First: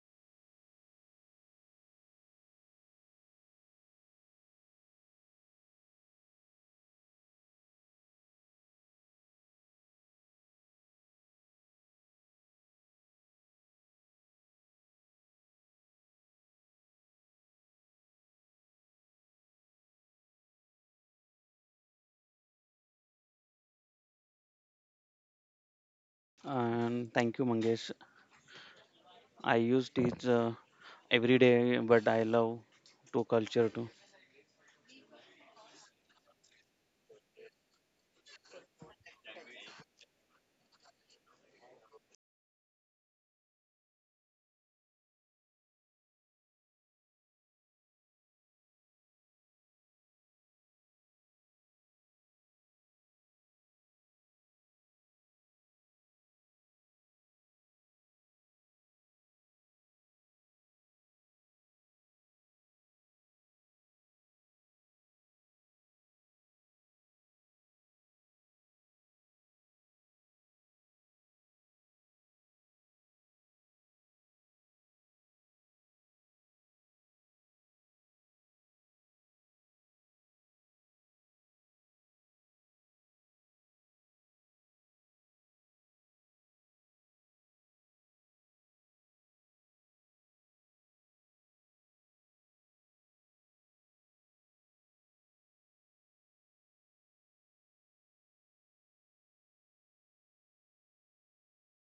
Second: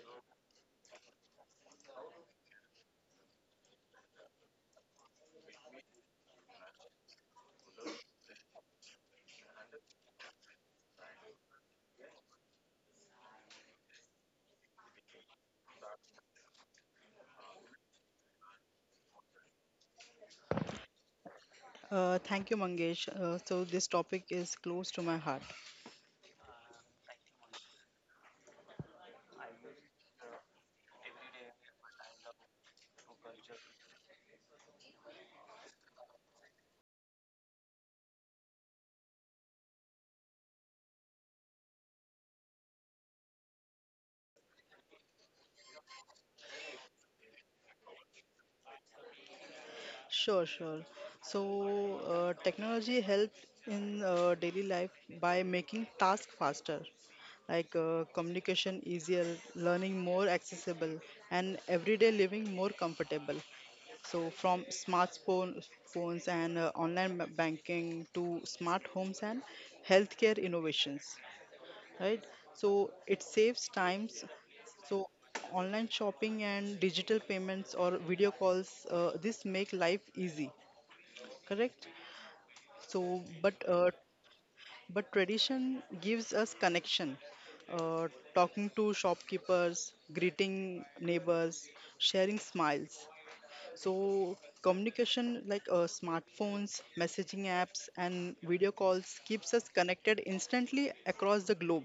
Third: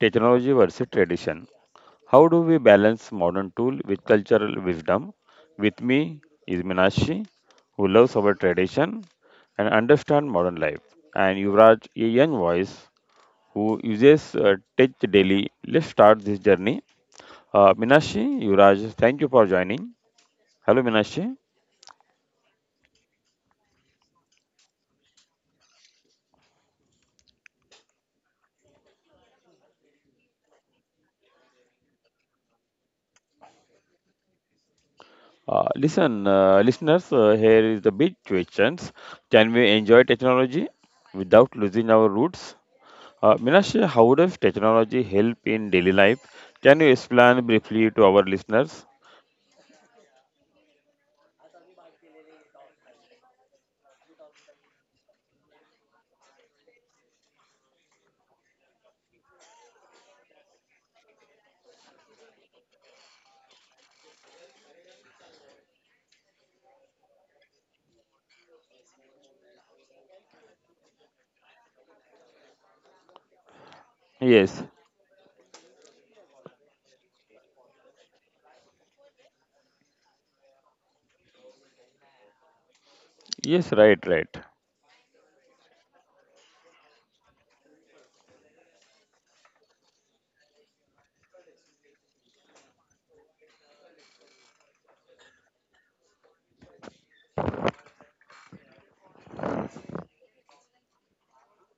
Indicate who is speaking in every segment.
Speaker 1: technology versus tradition. How do we balance modern tool with cultural wisdom? With me is Minashi, who loves our tradition and understand modern life, and Yuvraj, a young voice who uses tech daily. Let's start this journey. Minashi, Yuvraj, thank you for joining. Hello, Minashi.
Speaker 2: Thank you, Mangesh. So this topic is close to my heart.
Speaker 3: And thank you, Mangesh. I use it every day, but I love to culture too.
Speaker 1: Listen, listeners, here is the big questions. Can we enjoy technology without losing our roots? Meenakshi, how does technology help in daily life? Can you explain briefly to our listeners?
Speaker 2: Sure, sure. So technology helped in daily life by making tasks faster, like communication easier, learning more accessible, and everyday living more comfortable. So from smartphone phones and online banking to smart homes and healthcare innovations. Right, so it saves times.
Speaker 1: Yes,
Speaker 2: So online shopping and digital payments or video calls, this make life easy. Correct. So but
Speaker 1: yes,
Speaker 2: uh,
Speaker 1: right, right.
Speaker 2: but tradition gives us connection, uh, talking to shopkeepers, greeting neighbors, sharing smiles. So communication like smartphones, messaging apps, and video calls keeps us connected instantly across the globe.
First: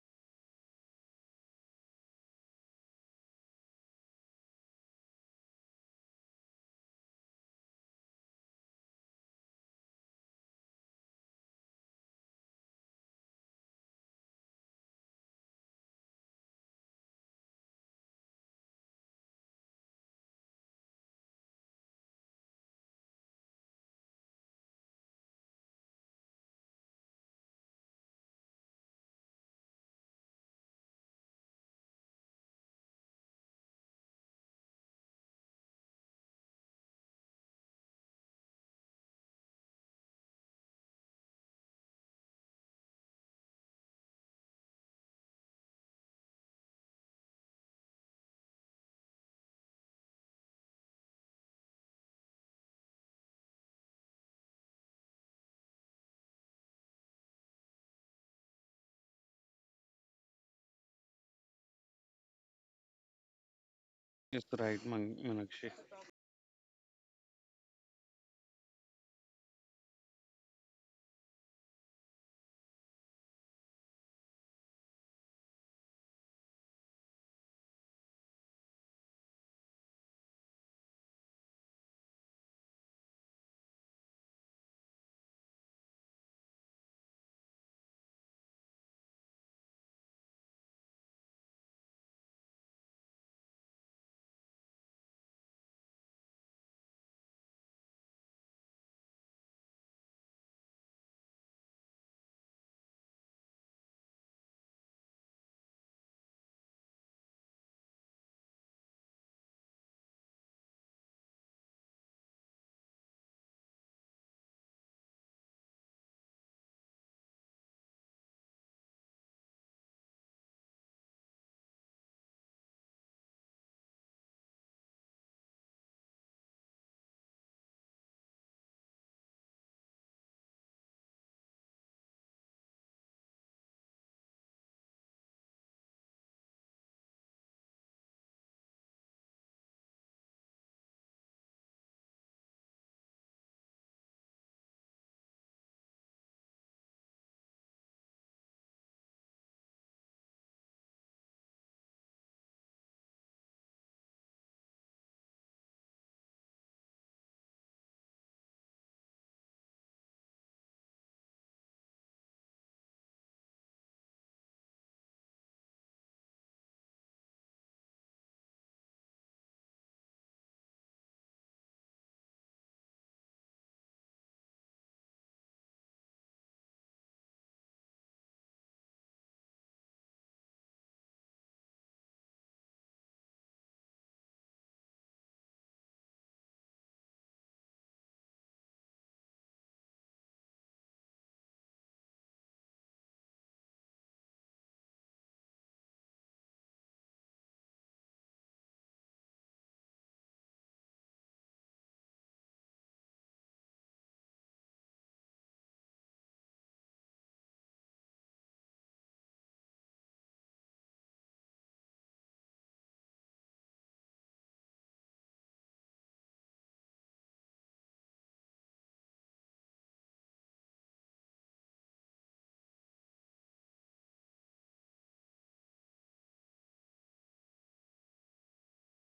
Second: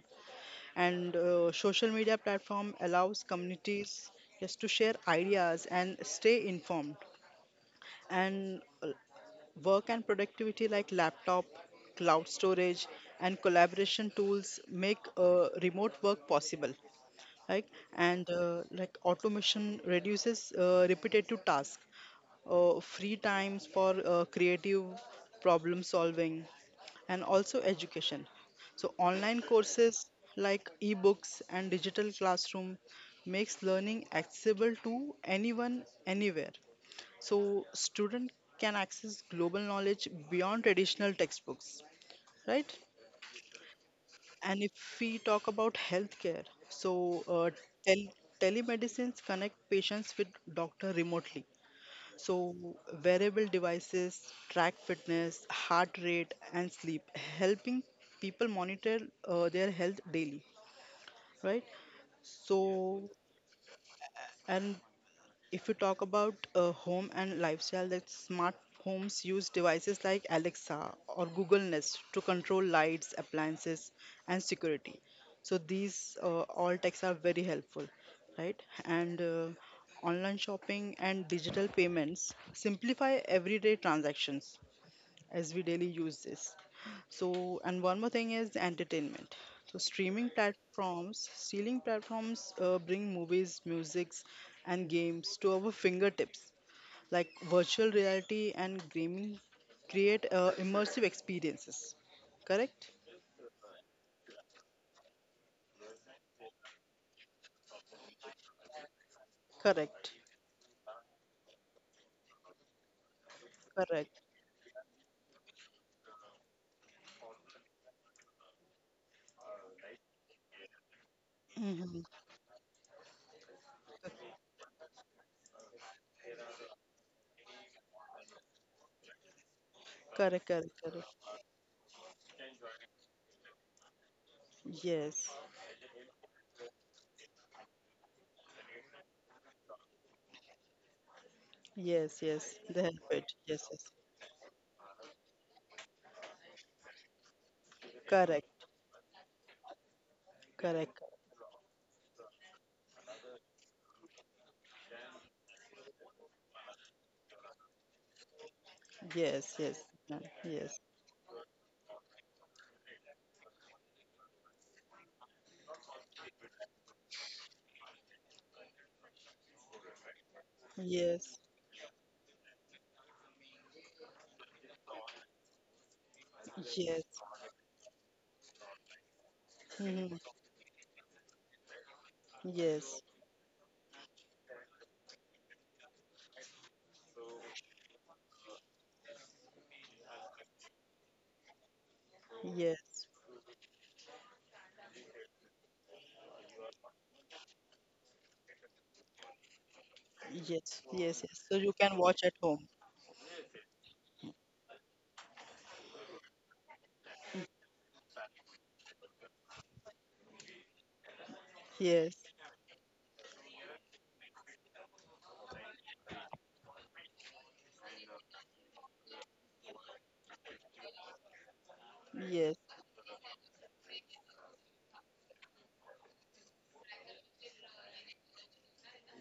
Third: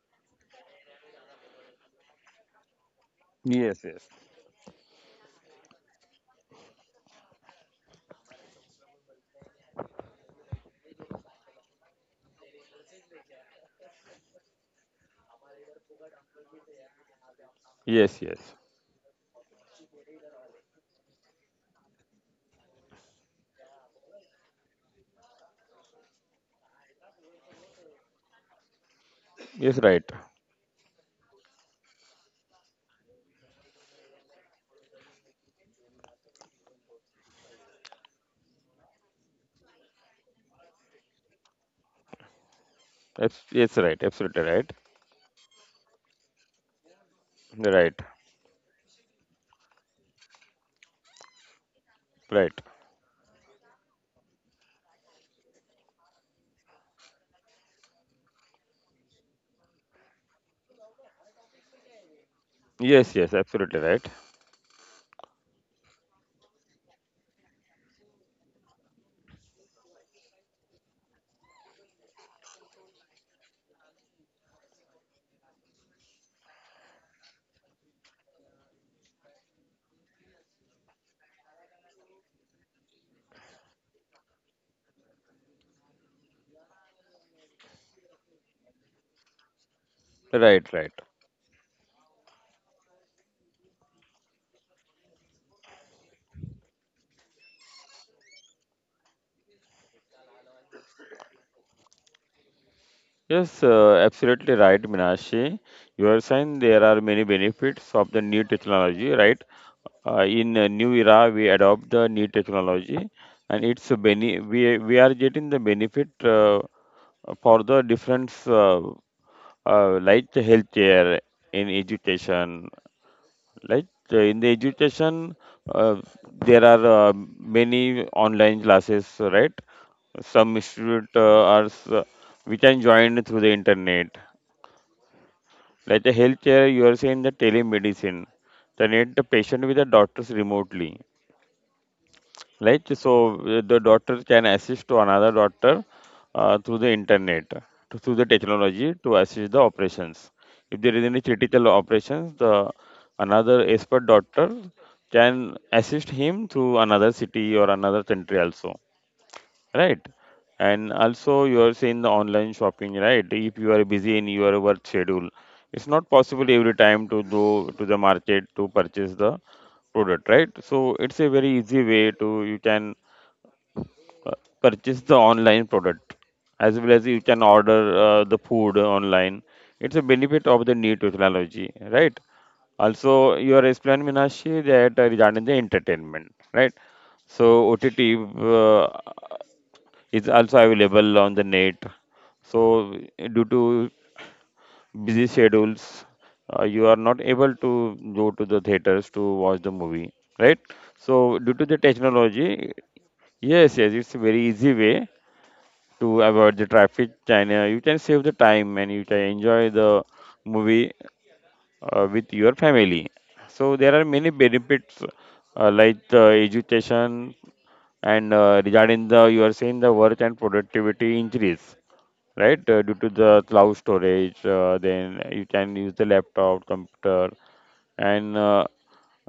Speaker 2: And social media platform allows
Speaker 1: Yes, yes.
Speaker 2: communities just to share ideas and stay informed. And work and productivity like laptop, cloud storage, and collaboration tools make remote work possible. Like
Speaker 1: Yes,
Speaker 2: and
Speaker 1: yes,
Speaker 2: uh, like automation reduces repetitive tasks, free times for creative problem solving, and also education. So online
Speaker 1: yes, right.
Speaker 2: courses like ebooks and digital classroom makes learning accessible to anyone anywhere. So student can access global knowledge beyond traditional textbooks, right?
Speaker 1: That's yes, right. Absolutely
Speaker 2: And
Speaker 1: right.
Speaker 2: if we talk about healthcare, so
Speaker 1: Right,
Speaker 2: tel- telemedicines connect patients with doctor remotely. So
Speaker 1: right.
Speaker 2: wearable devices track fitness, heart rate, and sleep, helping people monitor their health daily, right? So
Speaker 1: Yes, yes, absolutely right.
Speaker 3: Yes,
Speaker 2: and
Speaker 3: right,
Speaker 2: If you
Speaker 3: Meenakshi.
Speaker 2: talk about home and lifestyle, that smart homes use devices like Alexa or Google Nest to control lights, appliances, and security. So these all techs are very helpful, right? And online shopping and digital payments simplify everyday transactions as we daily use this. So, and one more thing is entertainment. So, streaming
Speaker 1: Right, right.
Speaker 2: platforms, streaming platforms bring movies, musics, and games to our fingertips. Like virtual reality and gaming create immersive experiences. Correct?
Speaker 1: Yes, absolutely right, Minashi. You are saying there are many benefits of the new technology, right?
Speaker 2: Correct.
Speaker 1: In a new era, we adopt the new technology, and it's a
Speaker 2: Correct.
Speaker 1: bene- we are getting the benefit for the different like the healthcare in
Speaker 2: hmm
Speaker 1: education like in the education, uh, there are many online classes, right?
Speaker 2: Correct.
Speaker 1: Some
Speaker 2: Correct. Correct.
Speaker 1: student are s- we can join through the internet.
Speaker 2: Yes.
Speaker 1: Like the healthcare, you are saying the telemedicine, connect the patient with the doctors remotely.
Speaker 2: Yes. Yes.
Speaker 1: Like
Speaker 2: They help
Speaker 1: so
Speaker 2: it. Yes.
Speaker 1: the
Speaker 2: Yes.
Speaker 1: doctor can assist to another doctor through the internet, to, through the
Speaker 2: Correct.
Speaker 1: technology to assist the operations. If there is
Speaker 2: Correct.
Speaker 1: any critical operations, the another expert doctor can assist him through another city or another country also,
Speaker 2: Yes. Yes.
Speaker 1: right?
Speaker 2: Yes. Yes.
Speaker 1: And also you are saying the online shopping, right? If you are busy in your work schedule, it's not possible every time to go to the market to purchase the product, right? So it's a very easy way to you can purchase the online product, as well
Speaker 2: Yes.
Speaker 1: as you can order the food online. It's a
Speaker 2: Mm-hmm.
Speaker 1: benefit of the new technology, right?
Speaker 2: Yes,
Speaker 1: Also, you are explaining, Minashi, that regarding the entertainment, right? So OTT uh, is also available on the net. So
Speaker 2: yes,
Speaker 1: due to busy schedules, you are not able to go to the theaters to watch the movie, right?
Speaker 2: yes, yes,
Speaker 1: So
Speaker 2: yes.
Speaker 1: due
Speaker 2: So
Speaker 1: to
Speaker 2: you
Speaker 1: the
Speaker 2: can watch at
Speaker 1: technology,
Speaker 2: home.
Speaker 1: yes, yes, it's a very easy way to avoid the traffic. China, you can save the time and you can enjoy the movie
Speaker 2: Yes,
Speaker 1: with your family. So there are many benefits like education and regarding the you are saying the work and productivity increase,
Speaker 2: yes,
Speaker 1: right? Due to the cloud storage, then you can use the laptop, computer, and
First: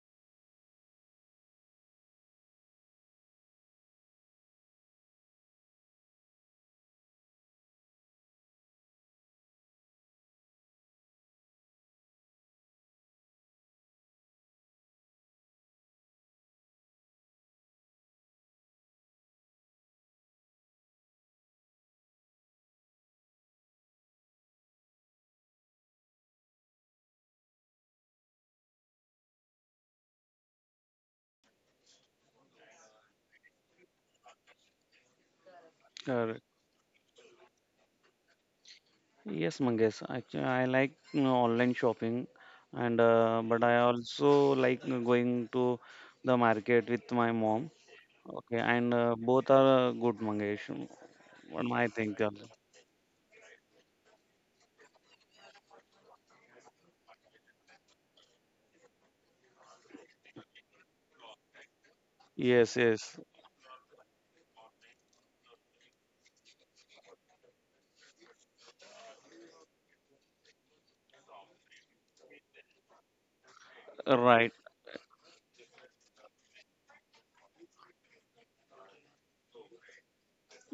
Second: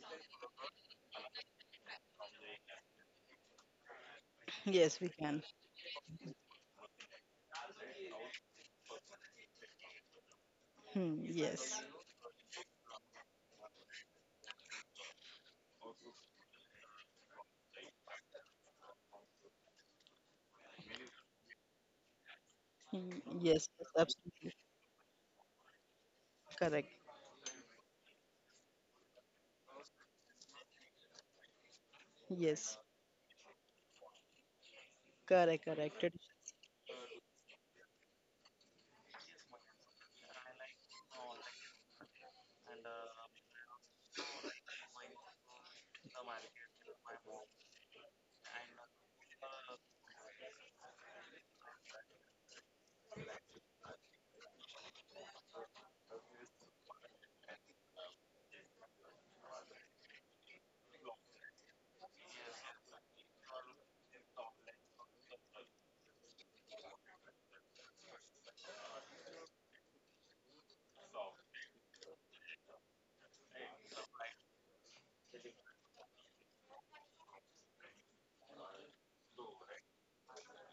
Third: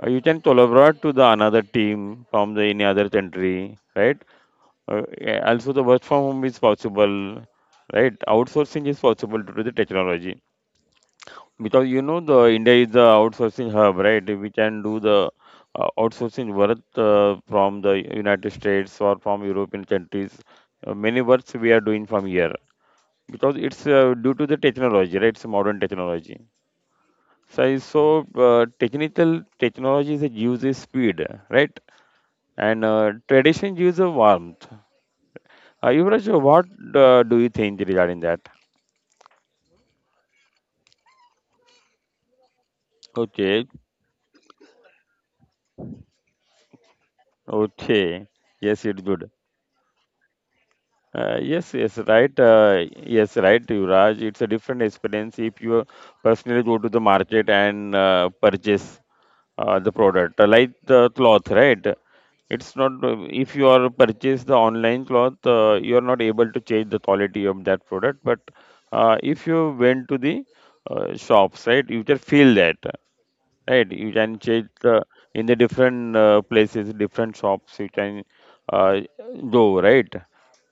Speaker 1: you can collaborate to the another team from the any other country, right?
Speaker 2: yes, we
Speaker 1: Yeah,
Speaker 2: can.
Speaker 1: also, the work from home is possible, right? Outsourcing is possible due to the technology
Speaker 2: Hmm, yes.
Speaker 1: because you know the India is the outsourcing hub, right? We can do the outsourcing work from the United States or from European countries. Many works we are doing from here
Speaker 2: Mm,
Speaker 1: because
Speaker 2: yes,
Speaker 1: it's
Speaker 2: yes,
Speaker 1: due to
Speaker 2: absolutely.
Speaker 1: the technology, right? It's modern technology.
Speaker 2: Correct.
Speaker 1: So, technical technology is uses speed, right?
Speaker 2: Yes,
Speaker 1: And tradition uses warmth.
Speaker 2: correct, correct.
Speaker 1: Yuvraj,
Speaker 2: Tradition,
Speaker 1: so
Speaker 3: Correct.
Speaker 1: what do you think regarding that?
Speaker 3: Yes, Mangesh. Actually, I like online shopping, and but
Speaker 1: Okay,
Speaker 3: I also like going to the market with my mom.
Speaker 1: okay.
Speaker 3: Okay,
Speaker 1: Yes,
Speaker 3: and
Speaker 1: it's good.
Speaker 3: both are good, Mangesh. What
Speaker 1: Yes,
Speaker 3: I
Speaker 1: yes,
Speaker 3: think.
Speaker 1: right. Yes, right, Yuvraj. It's a different experience if you personally go to the market and purchase the product, like the cloth, right?
Speaker 3: Yes,
Speaker 1: It's not
Speaker 3: yes,
Speaker 1: if you are purchase the online cloth, you are not able to change the quality of that product. But if you went to the shops, right, you can feel that. Right, you can
Speaker 3: right.
Speaker 1: check the in the different places, different shops you can uh, go, right?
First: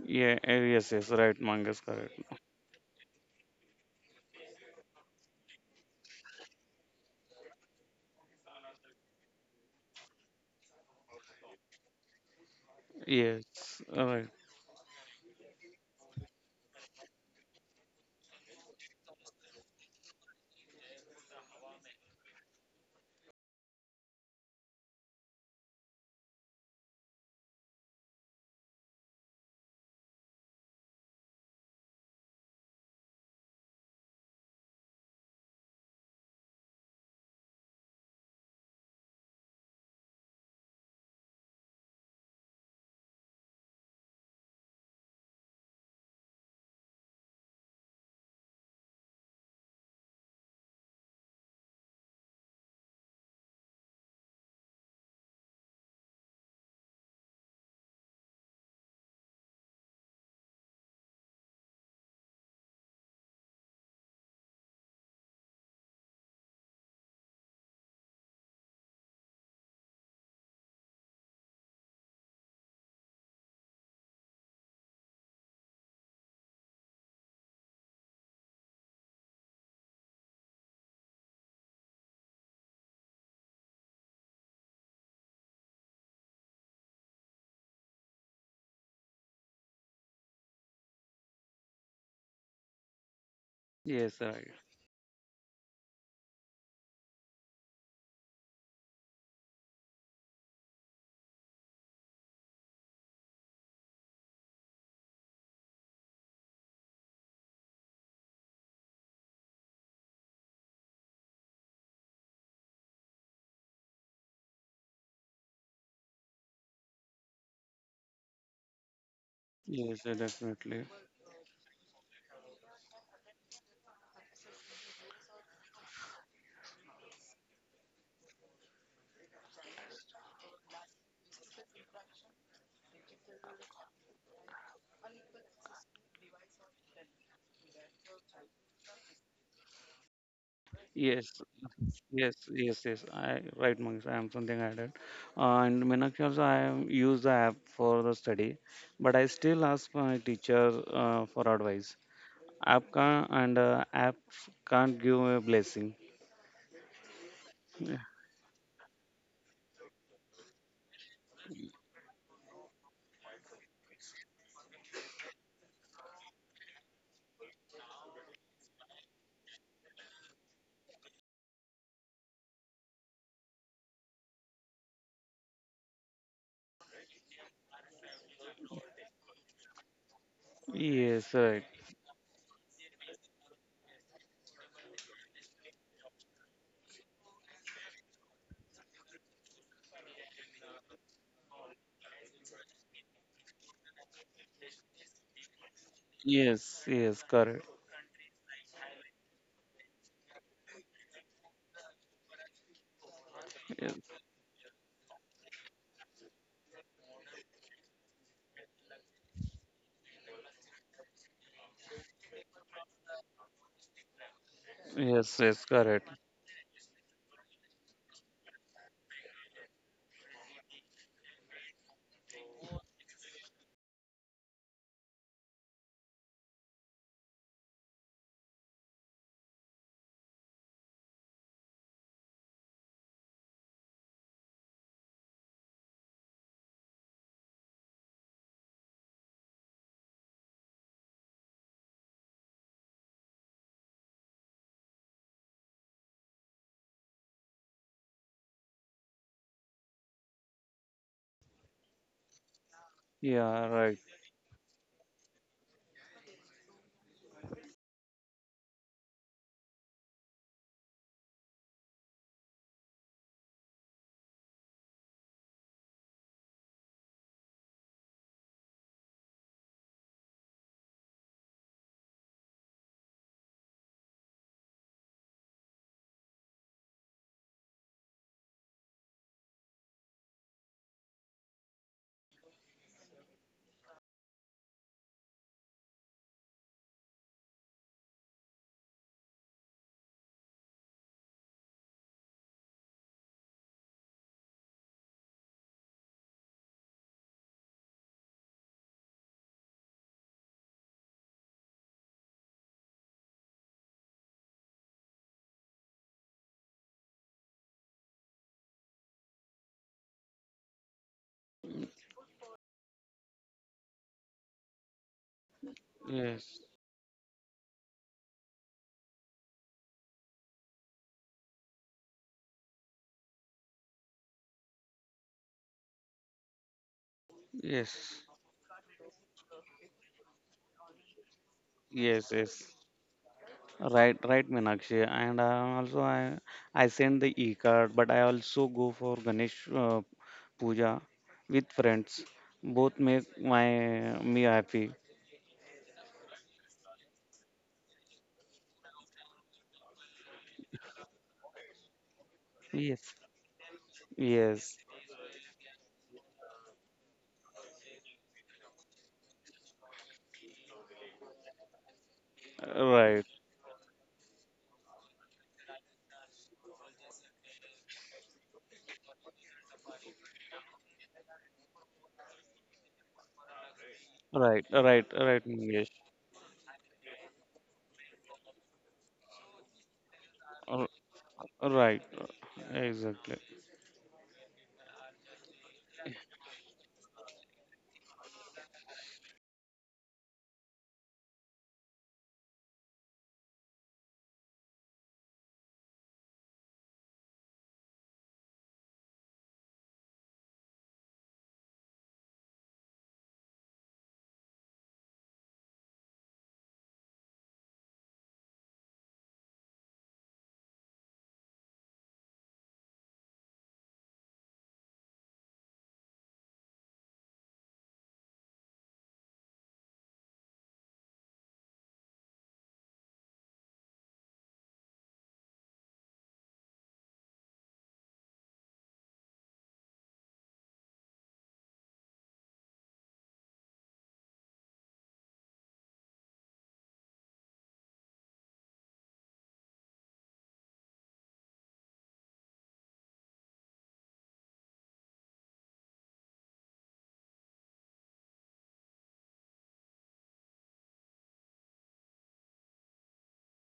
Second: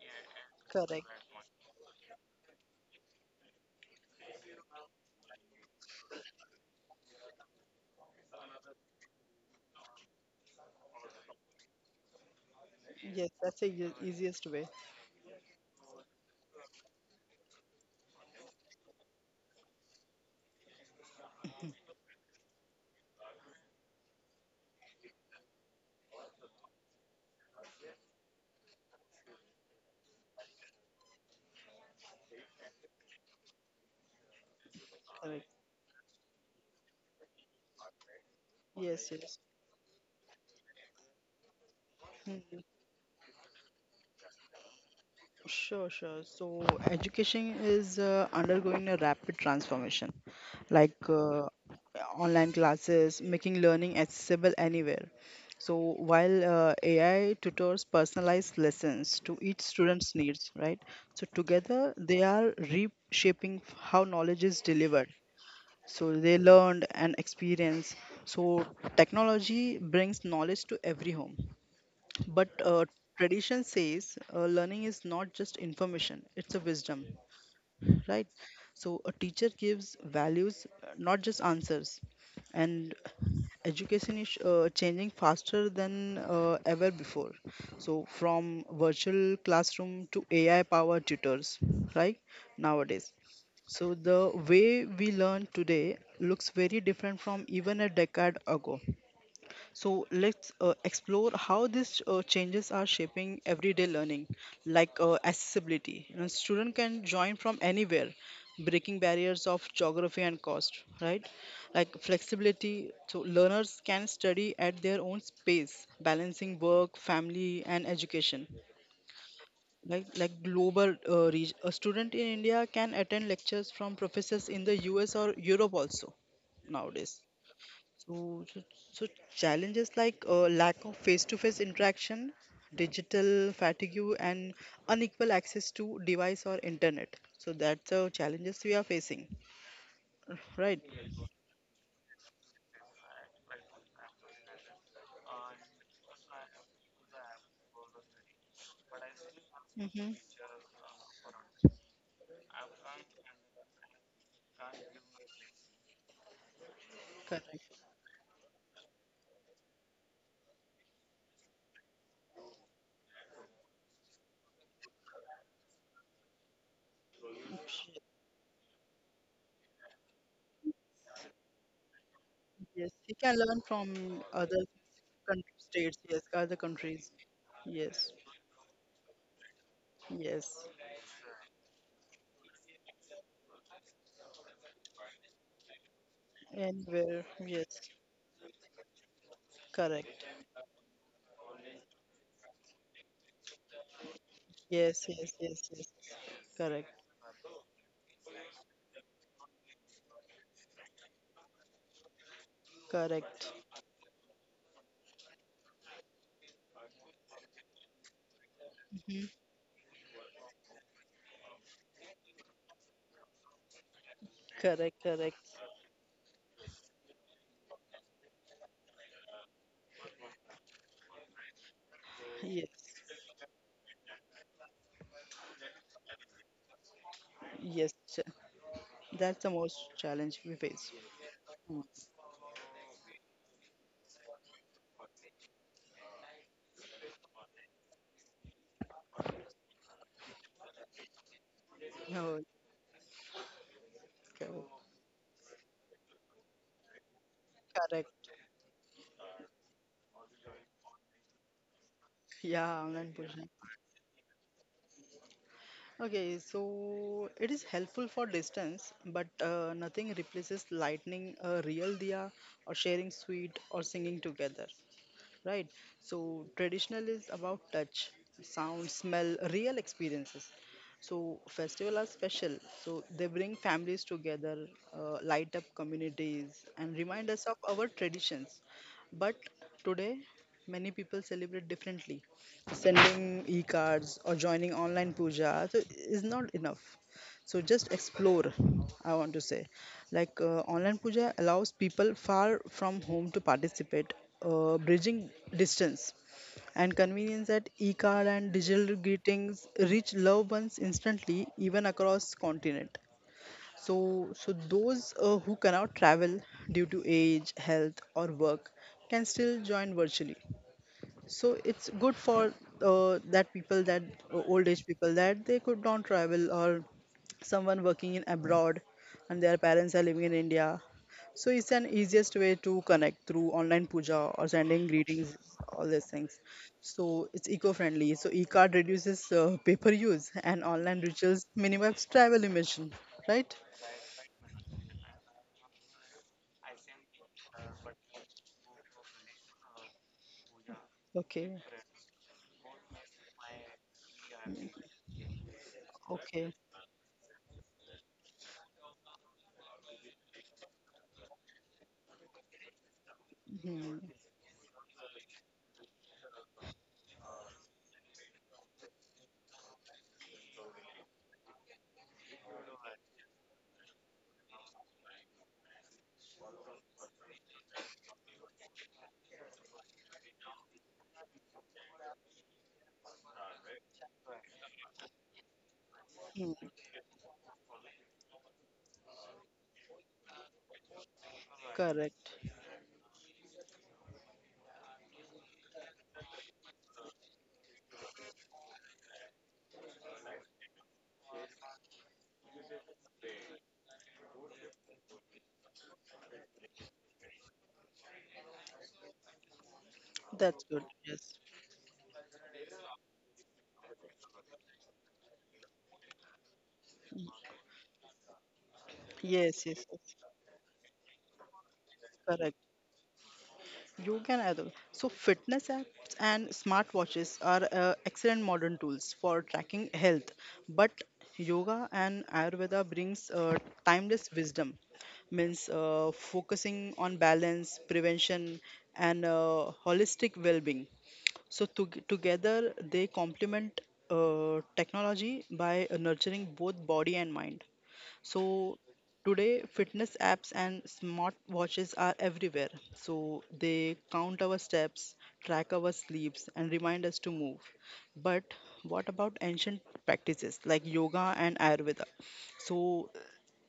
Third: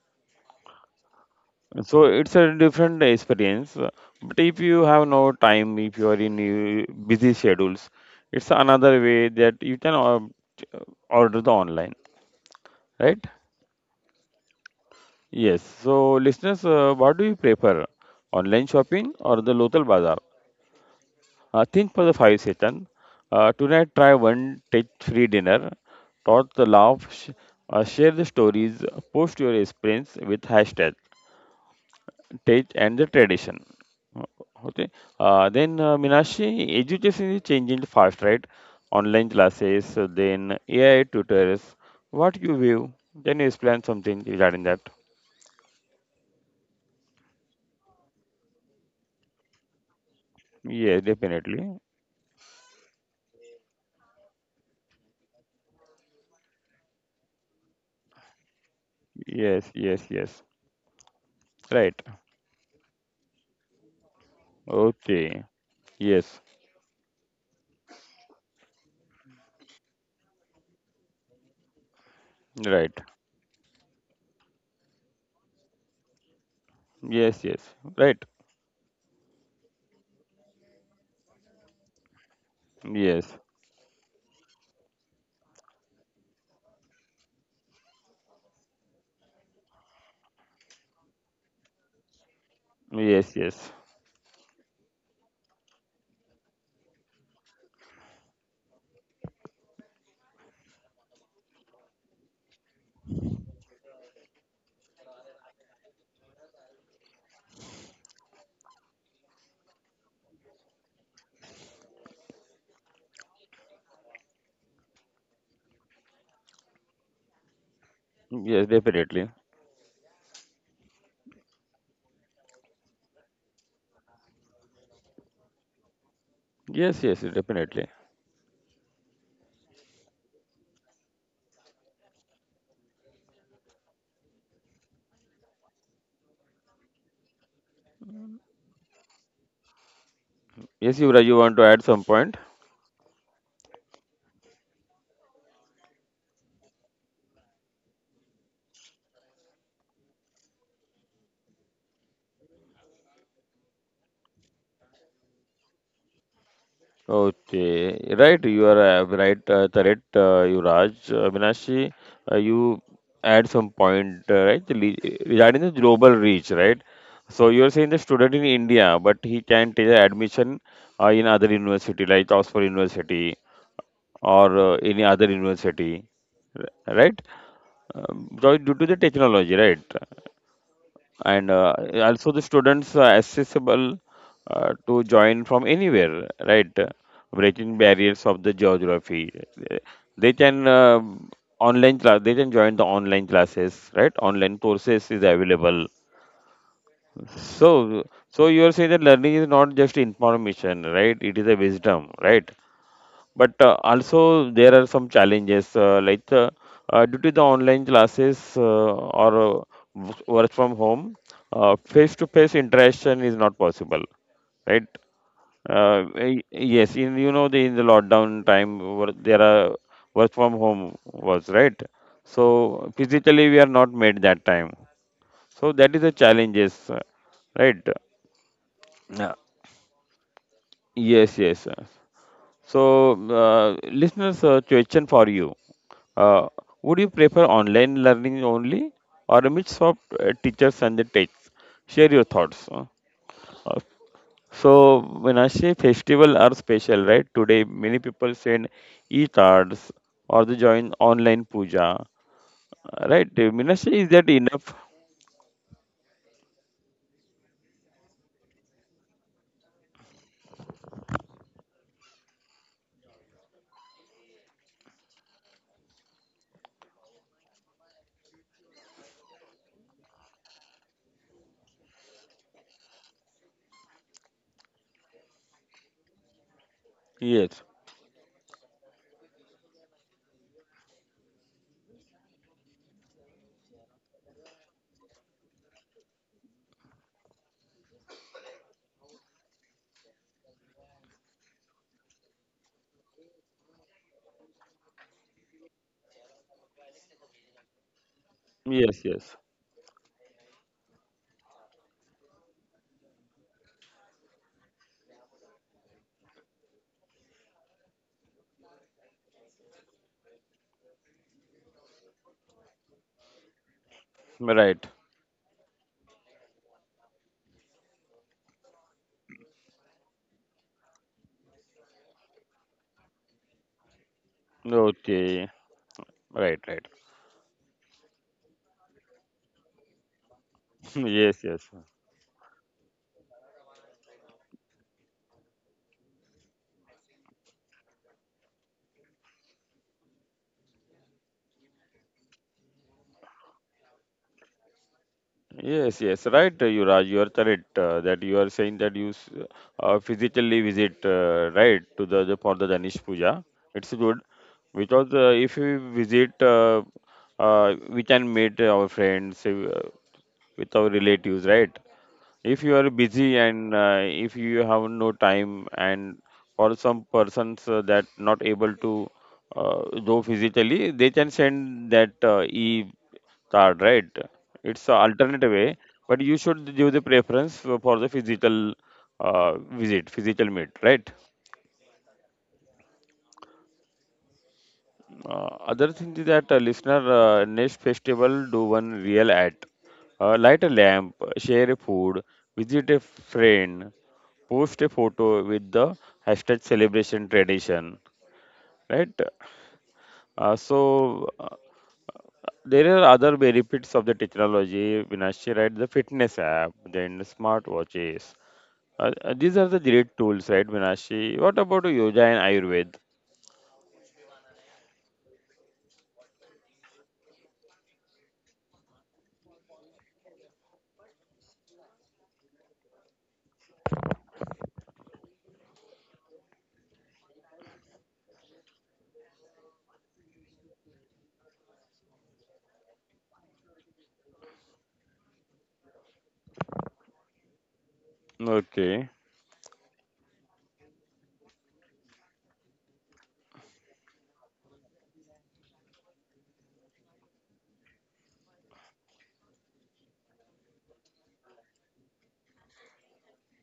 Speaker 3: Yeah, yes,
Speaker 2: correct.
Speaker 3: yes, right, Mangesh.
Speaker 1: So
Speaker 3: Correct.
Speaker 1: it's a different experience. But if you have no time, if you are in busy schedules, it's another way that you can ch- uh, order the online, right?
Speaker 2: Yes,
Speaker 3: Yes,
Speaker 2: that's the
Speaker 3: right.
Speaker 2: easiest way.
Speaker 1: Yes. So listeners, what do you prefer, online shopping or the local bazaar? Think for the five session. Tonight, try one touch-free dinner. Talk the laugh, share the stories, post your experience with hashtag touch and the tradition. Uh, Okay.
Speaker 2: Correct.
Speaker 1: Then Minashi, education is changing fast, right?
Speaker 2: Yes,
Speaker 1: Online
Speaker 2: yes.
Speaker 1: classes, then AI tutors. What you
Speaker 2: Hmm,
Speaker 1: view? Then you explain something regarding that.
Speaker 2: Sure, sure. So education is undergoing a rapid transformation, like
Speaker 1: Yes, definitely.
Speaker 2: online classes, making learning accessible anywhere. So while AI tutors personalized lessons to each
Speaker 1: Yes, yes,
Speaker 2: student's
Speaker 1: yes.
Speaker 2: needs, right? So together
Speaker 1: Right.
Speaker 2: they are reshaping how knowledge is delivered.
Speaker 1: Okay.
Speaker 2: So they
Speaker 1: Yes.
Speaker 2: learned and experience. So technology brings knowledge to every home, but
Speaker 1: Right.
Speaker 2: tradition says learning is not just information; it's a wisdom,
Speaker 1: Yes, yes. Right.
Speaker 2: right? So a teacher gives values, not just answers, and
Speaker 1: Yes,
Speaker 2: education is changing faster than ever before. So from virtual classroom to AI powered tutors, right, nowadays.
Speaker 1: yes, yes,
Speaker 2: So
Speaker 3: Yes,
Speaker 2: the
Speaker 3: right.
Speaker 2: way we learn today looks very different from even a decade ago. So let's explore how these changes are shaping everyday learning, like accessibility. You know, student can join from anywhere, breaking barriers of geography and cost, right? Like flexibility, so learners can study at their own space, balancing work, family, and education.
Speaker 1: yes, definitely.
Speaker 3: Yes,
Speaker 2: Like
Speaker 3: definitely.
Speaker 2: global reach, a student in India can attend lectures from professors in the U.S. or Europe also
Speaker 1: Yes,
Speaker 2: nowadays.
Speaker 1: yes, definitely.
Speaker 2: So, so, so challenges like lack of face-to-face interaction, digital fatigue, and unequal access to device or internet. So that's the challenges we are facing, right?
Speaker 1: Yes, Yuvraj,
Speaker 3: Yes,
Speaker 1: you want to add some
Speaker 3: yes,
Speaker 1: point?
Speaker 3: yes, yes. I right, Mangesh. I am something added. And Meenakshi also, I am use the app for the study, but I still ask
Speaker 2: Mm-hmm.
Speaker 3: my teacher for advice. App can't give a blessing.
Speaker 2: Correct.
Speaker 3: Yeah.
Speaker 1: Okay, right, you are right, correct, Yuvraj. Avinashi, you add some point, right, regarding the global reach, right? So you are saying the student in India, but he can take the admission in other university, like Oxford
Speaker 2: Yes, we can
Speaker 1: University
Speaker 2: learn from
Speaker 1: or
Speaker 2: other
Speaker 1: any other
Speaker 2: country states.
Speaker 1: university,
Speaker 2: Yes, other countries.
Speaker 1: right?
Speaker 2: Yes,
Speaker 1: So due to the technology, right?
Speaker 2: yes.
Speaker 3: Yes,
Speaker 1: And
Speaker 3: right.
Speaker 1: also the students are accessible to join from anywhere, right?
Speaker 2: Anywhere.
Speaker 1: Breaking
Speaker 2: Yes.
Speaker 1: barriers of the geography,
Speaker 2: Correct.
Speaker 1: they can online class they can join the online classes, right? Online
Speaker 2: Yes,
Speaker 1: courses is
Speaker 2: yes, yes,
Speaker 1: available.
Speaker 2: yes.
Speaker 3: Yes,
Speaker 2: Correct.
Speaker 3: yes, correct.
Speaker 1: So so you are saying that learning is not just information, right? It is a wisdom, right? But
Speaker 2: Correct.
Speaker 3: Yes,
Speaker 1: also there are some challenges due to the online classes or
Speaker 2: Mhm.
Speaker 1: work from home, face-to-face interaction is not possible, right?
Speaker 2: Correct. Correct.
Speaker 3: yes, yes, correct.
Speaker 1: Yes, in you know the in the lockdown time there are work from home was, right? So
Speaker 2: Yes.
Speaker 1: physically we are not made that time. So that is the challenges, right?
Speaker 2: Yes,
Speaker 1: Uh,
Speaker 2: that's the most challenge we face.
Speaker 1: yes, yes.
Speaker 2: Mm.
Speaker 1: So, listeners, question for you: uh, would you prefer online learning only, or a mix of teachers and the texts? Share your
Speaker 2: Oh,
Speaker 1: thoughts. Uh,
Speaker 2: okay.
Speaker 1: So, Vinashe, festival are special, right? Today, many
Speaker 2: Correct.
Speaker 1: people send e-cards or they join online puja.
Speaker 2: Yeah, online
Speaker 1: Right?
Speaker 2: position.
Speaker 3: Yeah, right.
Speaker 1: Vinashe, is that enough?
Speaker 2: Okay, so it is helpful for distance, but nothing replaces lighting a real diya or sharing sweet or singing together, right? So traditional is about touch, sound, smell, real experiences. So festival are special. So they bring families together, light up communities, and remind us of
Speaker 1: Yes,
Speaker 2: our traditions. But today, many people celebrate differently. Sending e-cards or joining online puja so is not enough. So just explore, I want to say. Like online puja allows people far from home to participate, bridging distance and convenience that e-card and digital
Speaker 1: yes, yes.
Speaker 2: greetings reach loved ones instantly, even across continent. So those who cannot travel due to age, health, or work can still join virtually. So it's good for that people, that old age
Speaker 1: Right.
Speaker 2: people that they could not travel,
Speaker 3: Yes,
Speaker 2: or someone working in abroad and their parents are living in India, so it's an easiest way to connect through online puja or sending greetings,
Speaker 1: Okay.
Speaker 2: all these things.
Speaker 1: Right, right.
Speaker 2: So it's eco-friendly.
Speaker 3: yes,
Speaker 2: So e-card reduces paper use and online rituals
Speaker 1: Yes, yes.
Speaker 2: minimize
Speaker 3: yes,
Speaker 2: travel
Speaker 3: yes.
Speaker 2: emission, right?
Speaker 3: Right, right, Meenakshi. And also, I send the e-card, but I also go for Ganesh puja
Speaker 2: Okay,
Speaker 3: with friends. Both make my me happy.
Speaker 1: Yes, yes,
Speaker 2: okay.
Speaker 1: right, Yuvraj, you are correct that you are saying that physically visit, right, to the for the Danish
Speaker 3: Yes.
Speaker 1: puja. It's
Speaker 2: hmm
Speaker 1: good
Speaker 3: Yes.
Speaker 1: because if we visit, we can meet our friends with our relatives, right? If you are
Speaker 3: Right.
Speaker 1: busy and if you have no time, and for some persons that not able to uh, go physically, they can send that e card, right?
Speaker 3: Right.
Speaker 1: It's an
Speaker 3: Right.
Speaker 1: alternate
Speaker 3: Right.
Speaker 1: way,
Speaker 3: Yes.
Speaker 1: but you should
Speaker 2: hmm,
Speaker 1: give the preference for the physical uh, visit, physical meet, right?
Speaker 3: Right.
Speaker 2: Correct.
Speaker 3: Exactly.
Speaker 1: Other thing is that listener, next festival do one real act. Light a lamp, share a food, visit a friend, post a photo with the hashtag celebration tradition. Right?
Speaker 2: That's good.
Speaker 1: So
Speaker 2: Yes.
Speaker 1: there are other benefits of the technology. Vinashi, right? The fitness app, then smartwatches.
Speaker 2: Yes,
Speaker 1: These
Speaker 2: yes,
Speaker 1: are the
Speaker 2: yes.
Speaker 1: great tools, right, Vinashi? What about yoga and
Speaker 2: Correct.
Speaker 1: Ayurved?
Speaker 2: You can either. So, fitness apps and smartwatches are excellent modern tools for tracking health, but yoga and Ayurveda brings timeless wisdom, means focusing on balance, prevention, and holistic well-being. So, together they complement technology by nurturing both body and mind. So
Speaker 1: Okay.
Speaker 2: today, fitness apps and smart watches are everywhere. So they count our steps, track our sleeps, and remind us to move. But what about ancient practices like yoga and Ayurveda? So